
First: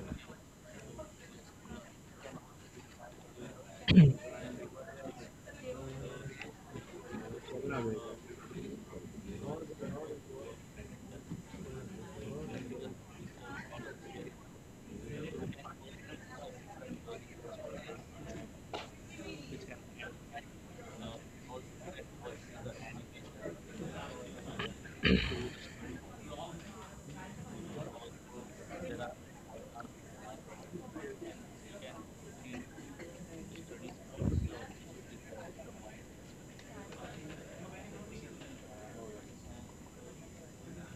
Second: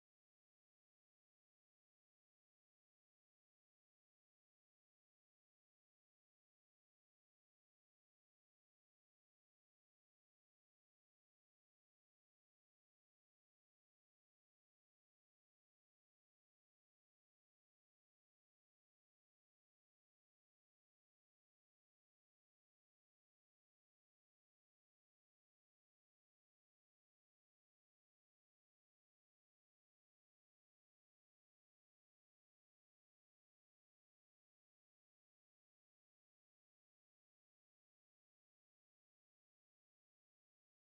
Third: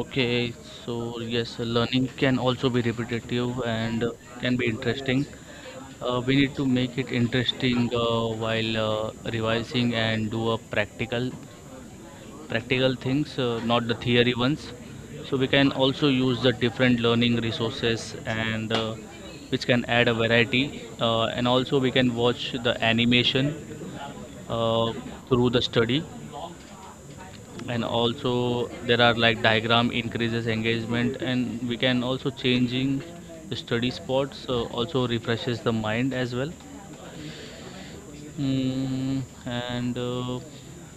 Speaker 1: Okay, so yes, learning can also be repetitive and can be interesting. We need to make it interesting while revising and do a practical things, not the theory ones. So we can also use the different learning resources, and which can add a variety. And also we can watch the animation uh, through the study. And also there are like diagram increases engagement, and we can also changing the study spots also refreshes the mind as well. Mm, and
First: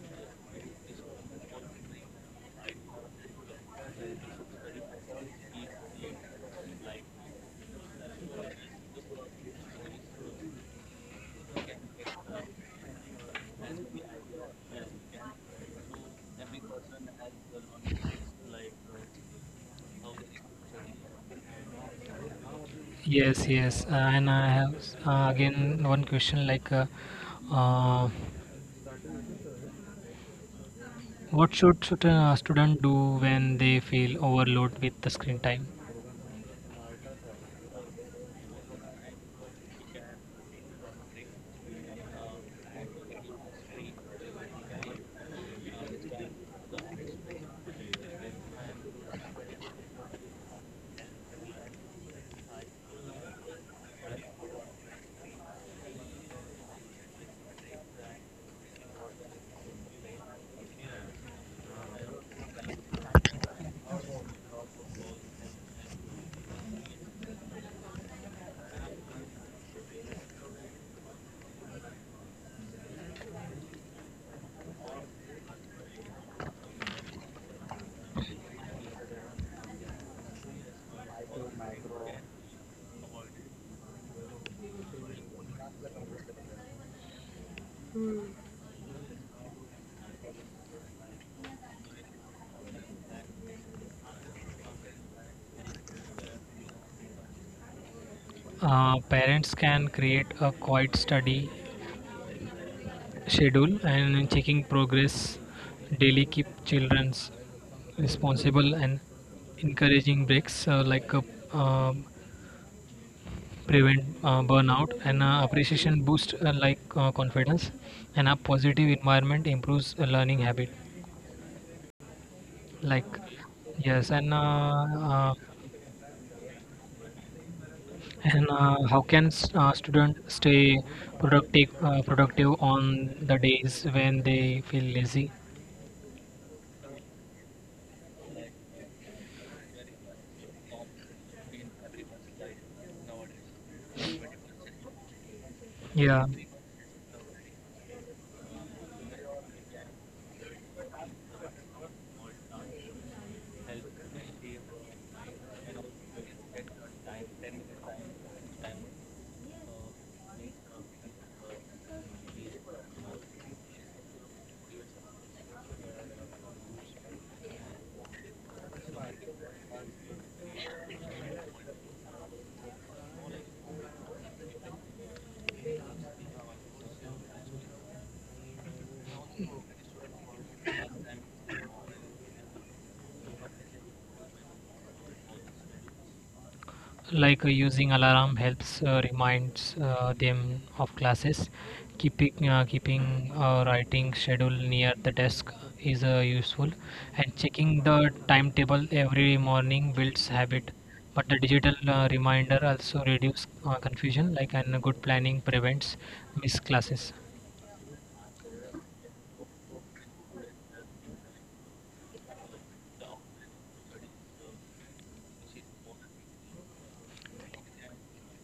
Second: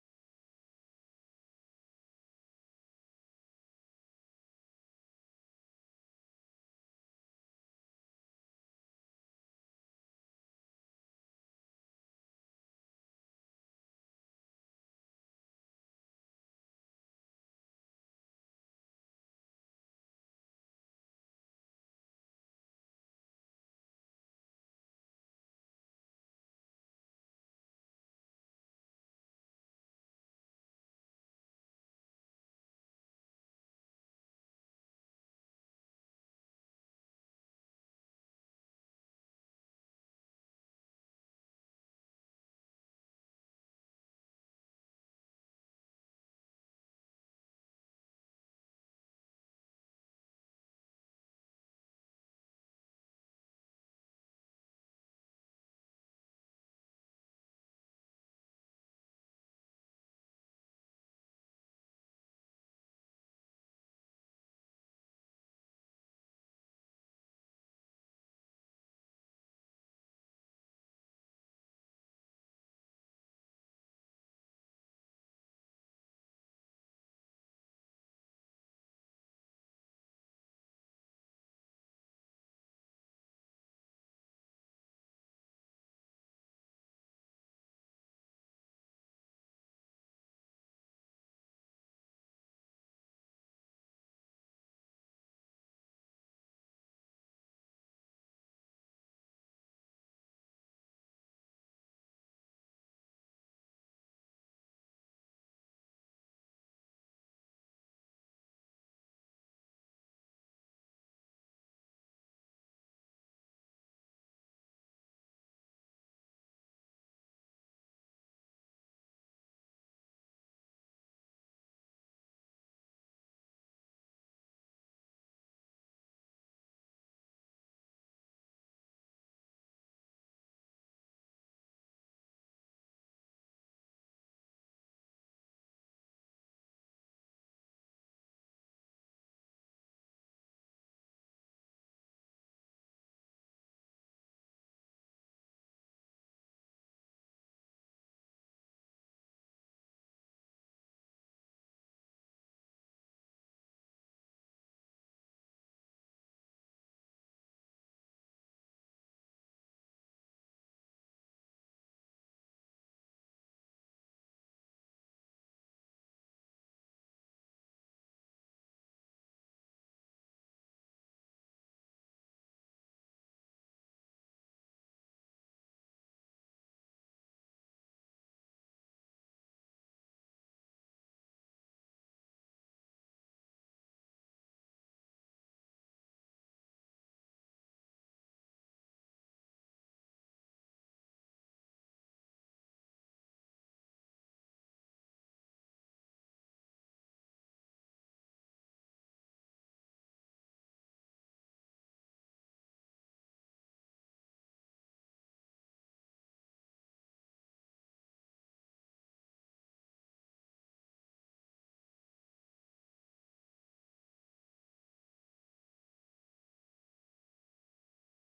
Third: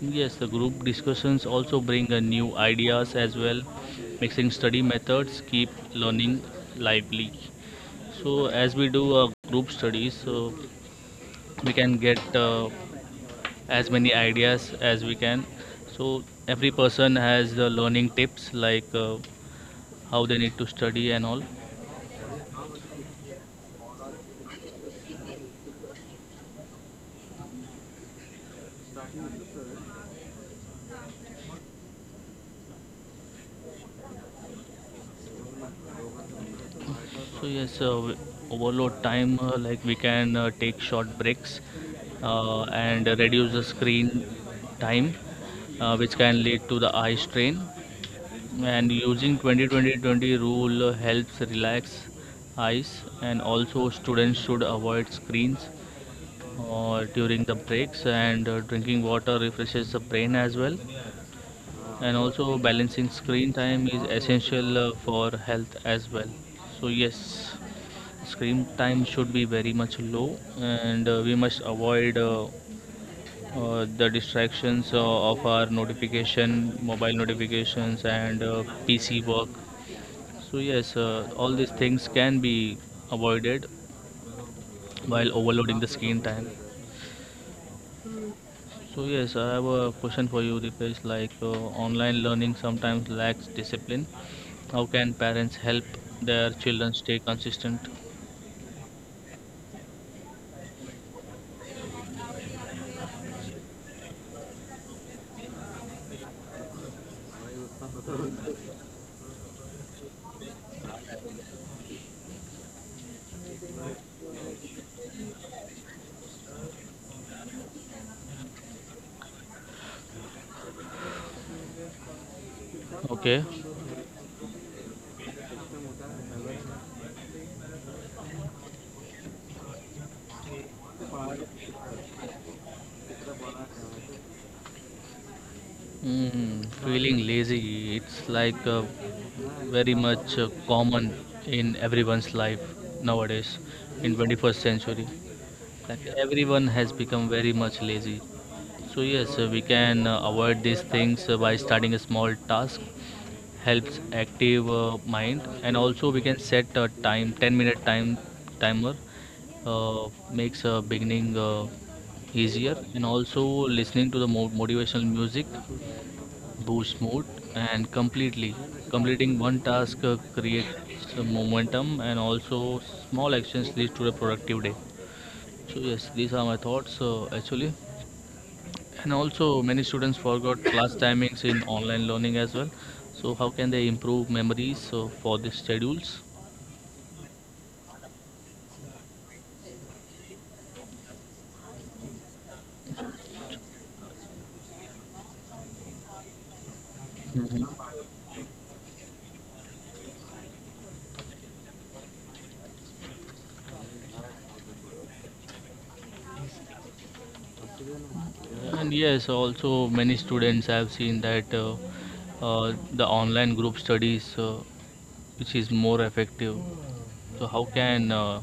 Speaker 1: Yes, the group discussions also bring new ideas as well, mixing study methods, keep learning lively. So as we do group studies, so we can get as many ideas as we can. So every person has the learning tips like how they need to study and all.
Speaker 2: Yes, yes, and I have again one question, like uh, what should a student do when they feel overloaded with the screen time?
Speaker 1: So yes, overload time, like we can take short breaks and reduce the screen time, which can lead to the eye strain. And using 20-20-20 rule helps relax eyes. And also students should avoid screens during the breaks, and drinking water refreshes the brain as well, and also balancing screen time is essential for health as well. So yes, screen time should be very much low, and we must avoid the distractions of our notification, mobile notifications, and PC work. So yes, all these things can be avoided while overloading the screen time. So yes, I have a question for you, Dipesh. Online learning sometimes lacks discipline. How can parents help their children stay consistent?
Speaker 2: Parents can create a quiet study schedule, and checking progress daily keep children's responsible, and encouraging breaks um prevent burnout, and appreciation boost confidence, and a positive environment improves learning habit, like
Speaker 1: Okay.
Speaker 2: yes. And uh, and how can students stay productive on the days when they feel lazy?
Speaker 1: Mm, feeling lazy, it's like very much common in everyone's life nowadays in 21st century. Like
Speaker 2: Yeah,
Speaker 1: everyone has become very much lazy. So yes, we can avoid these things by starting a small task helps active mind, and also we can set a time 10 minute timer makes beginning easier, and also listening to the motivational music boosts mood, and completely completing one task creates some momentum, and also small actions lead to a productive day. So yes, these are my thoughts actually. And also, many students forgot class timings in online learning as well. So, how can they improve memories so for the schedules?
Speaker 2: like using alarm helps reminds them of classes. Keeping a writing schedule near the desk is useful, and checking the timetable every morning builds habit. But the digital reminder also reduces confusion, like, and good planning prevents missed classes.
Speaker 1: And yes, also many students have seen that the online group studies, which is more effective. So, how can uh,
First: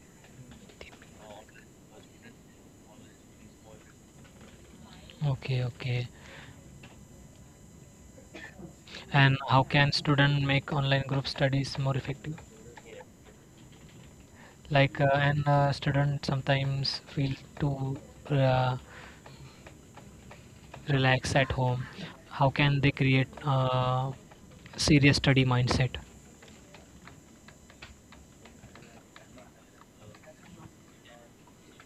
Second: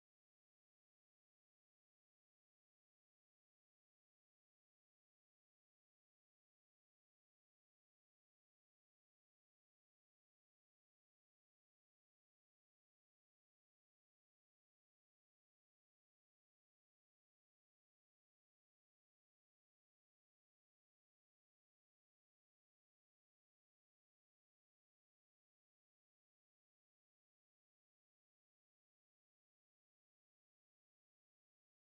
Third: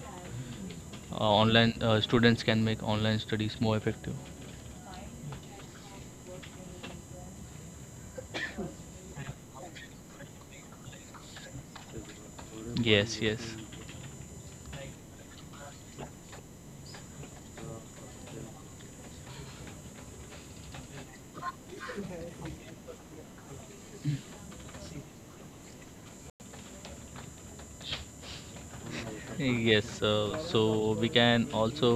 Speaker 1: uh, online students can make online studies more effective?
Speaker 2: Okay, okay. And how can student make online group studies more effective?
Speaker 1: Yes, yes.
Speaker 2: Like, and student sometimes feel too uh, relaxed at home. How can they create serious study mindset?
Speaker 1: Yes, so we can also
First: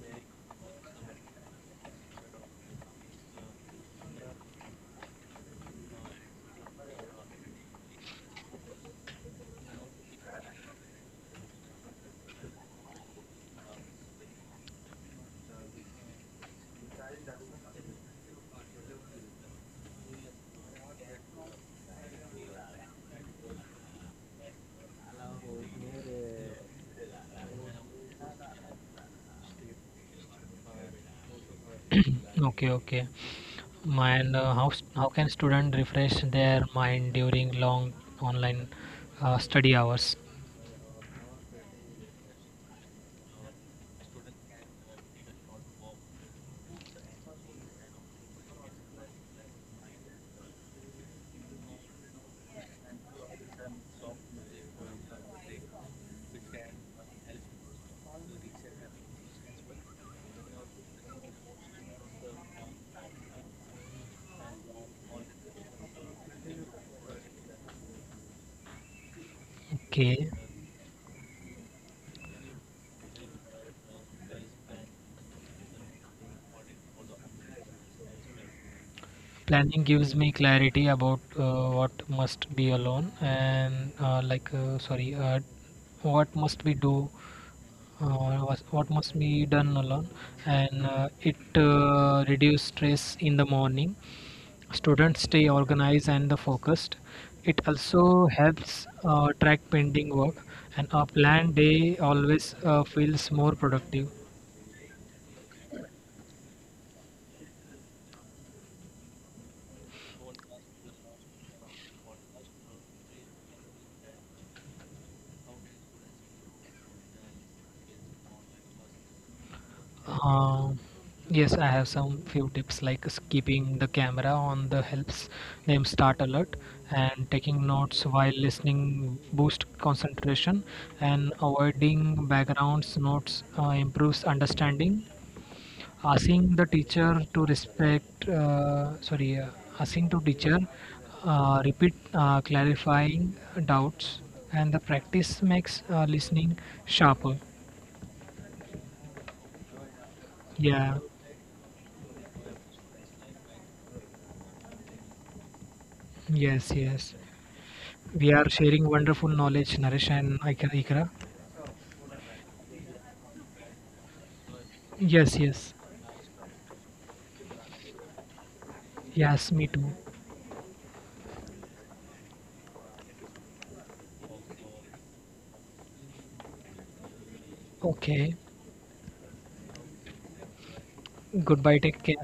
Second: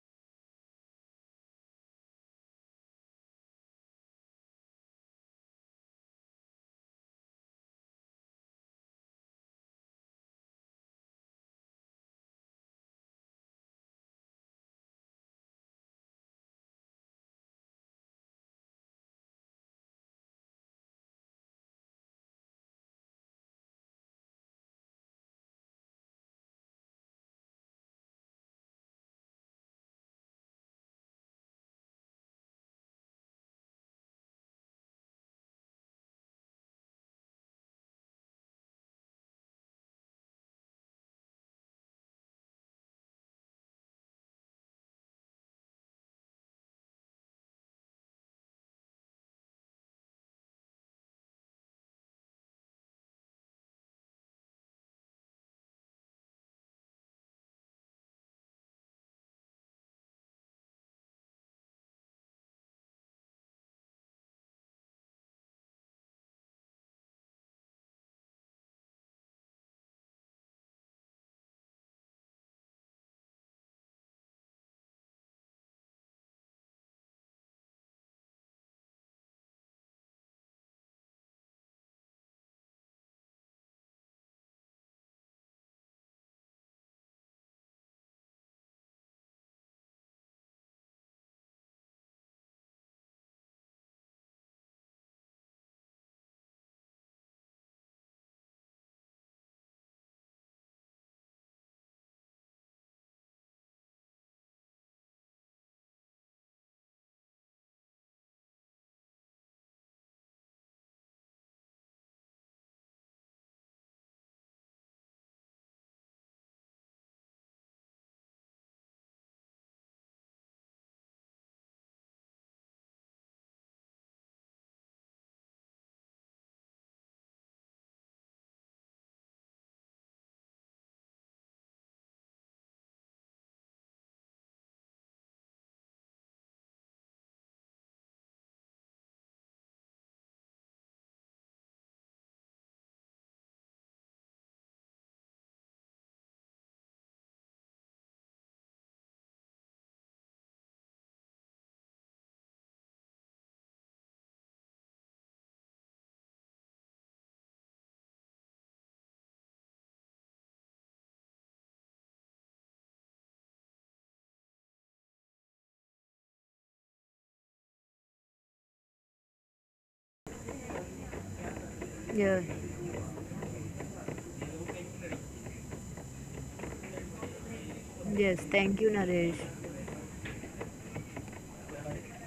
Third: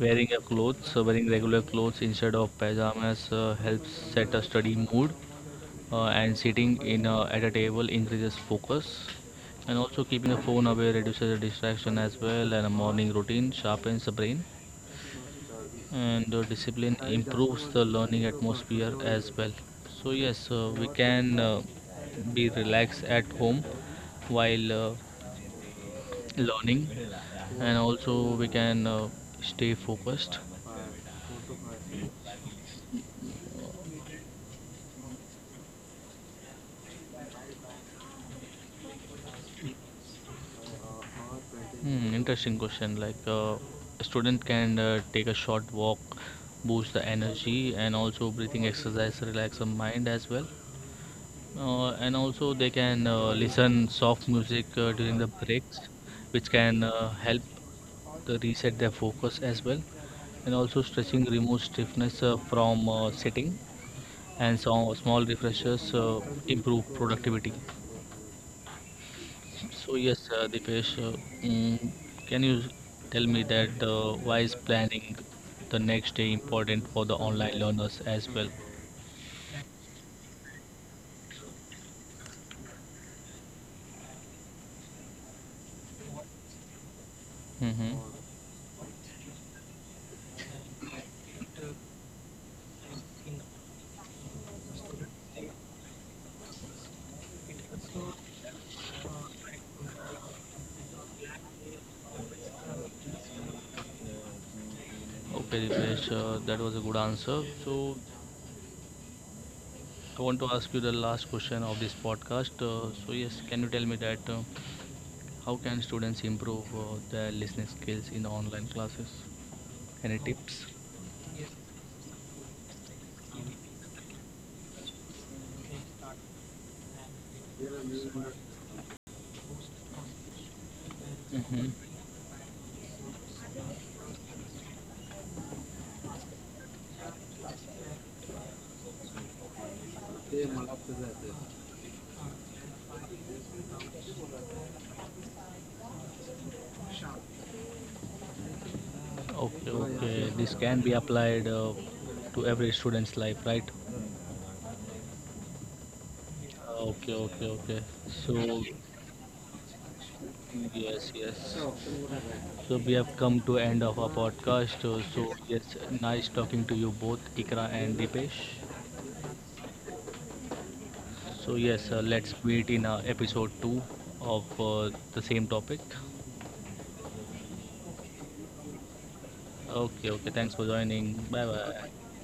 Speaker 1: wearing regular clothes instead of pajamas helps set a study mood, and sitting in at a table increases focus, and also keeping the phone away reduces the distraction as well. And a morning routine sharpens the brain, and discipline improves the learning atmosphere as well. So yes, we can be relaxed at home while learning, and also we can stay focused.
Speaker 2: Okay, okay. And how can student refresh their mind during long online study hours?
Speaker 1: Hmm, interesting question. A student can take a short walk, boost the energy, and also breathing exercise relax the mind as well. And also they can listen soft music during the breaks, which can help to reset their focus as well. And also stretching removes stiffness from sitting, and so small refreshers improve productivity. So
Speaker 2: Okay.
Speaker 1: yes, Dipesh, mm, can you tell me that why is planning the next day important for the online learners as well?
Speaker 2: Planning gives me clarity about what must be alone and sorry, what must be do,
Speaker 1: Mm-hmm.
Speaker 2: what must be done alone, and it reduce stress in the morning. Students stay organized and the focused. It also helps track pending work, and a planned day always feels more productive.
Speaker 1: Okay, Dipesh, that was a good answer. So I want to ask you the last question of this podcast. So yes, can you tell me that how can students improve their listening skills in online classes? Any tips?
Speaker 2: Um, yes, I have some few tips, like keeping the camera on the helps them start alert, and taking notes while listening boost concentration, and
Speaker 1: hmm
Speaker 2: avoiding backgrounds notes improves understanding. Asking the teacher to respect sorry, asking to teacher repeat, clarifying doubts, and the practice makes listening sharper.
Speaker 1: Okay, okay. This can be
Speaker 2: Yeah.
Speaker 1: applied to every student's life, right?
Speaker 2: Yes. Yes.
Speaker 1: Okay, okay, okay.
Speaker 2: We are
Speaker 1: So
Speaker 2: sharing wonderful knowledge, Naresh and Ikra. Ikra.
Speaker 1: yes, yes. So we have come to end of our podcast. So
Speaker 2: Yes, yes.
Speaker 1: yes, nice talking to you both, Ikra and Dipesh.
Speaker 2: Yes, me too.
Speaker 1: So yes, let's
Speaker 3: Yeah.
Speaker 1: meet in episode 2 of the same topic.
Speaker 2: Okay.
Speaker 3: Yes. Thank you, Naresh.
Speaker 1: Okay, okay. Thanks for joining. Bye
Speaker 2: Goodbye.
Speaker 1: bye.
Speaker 2: Take care.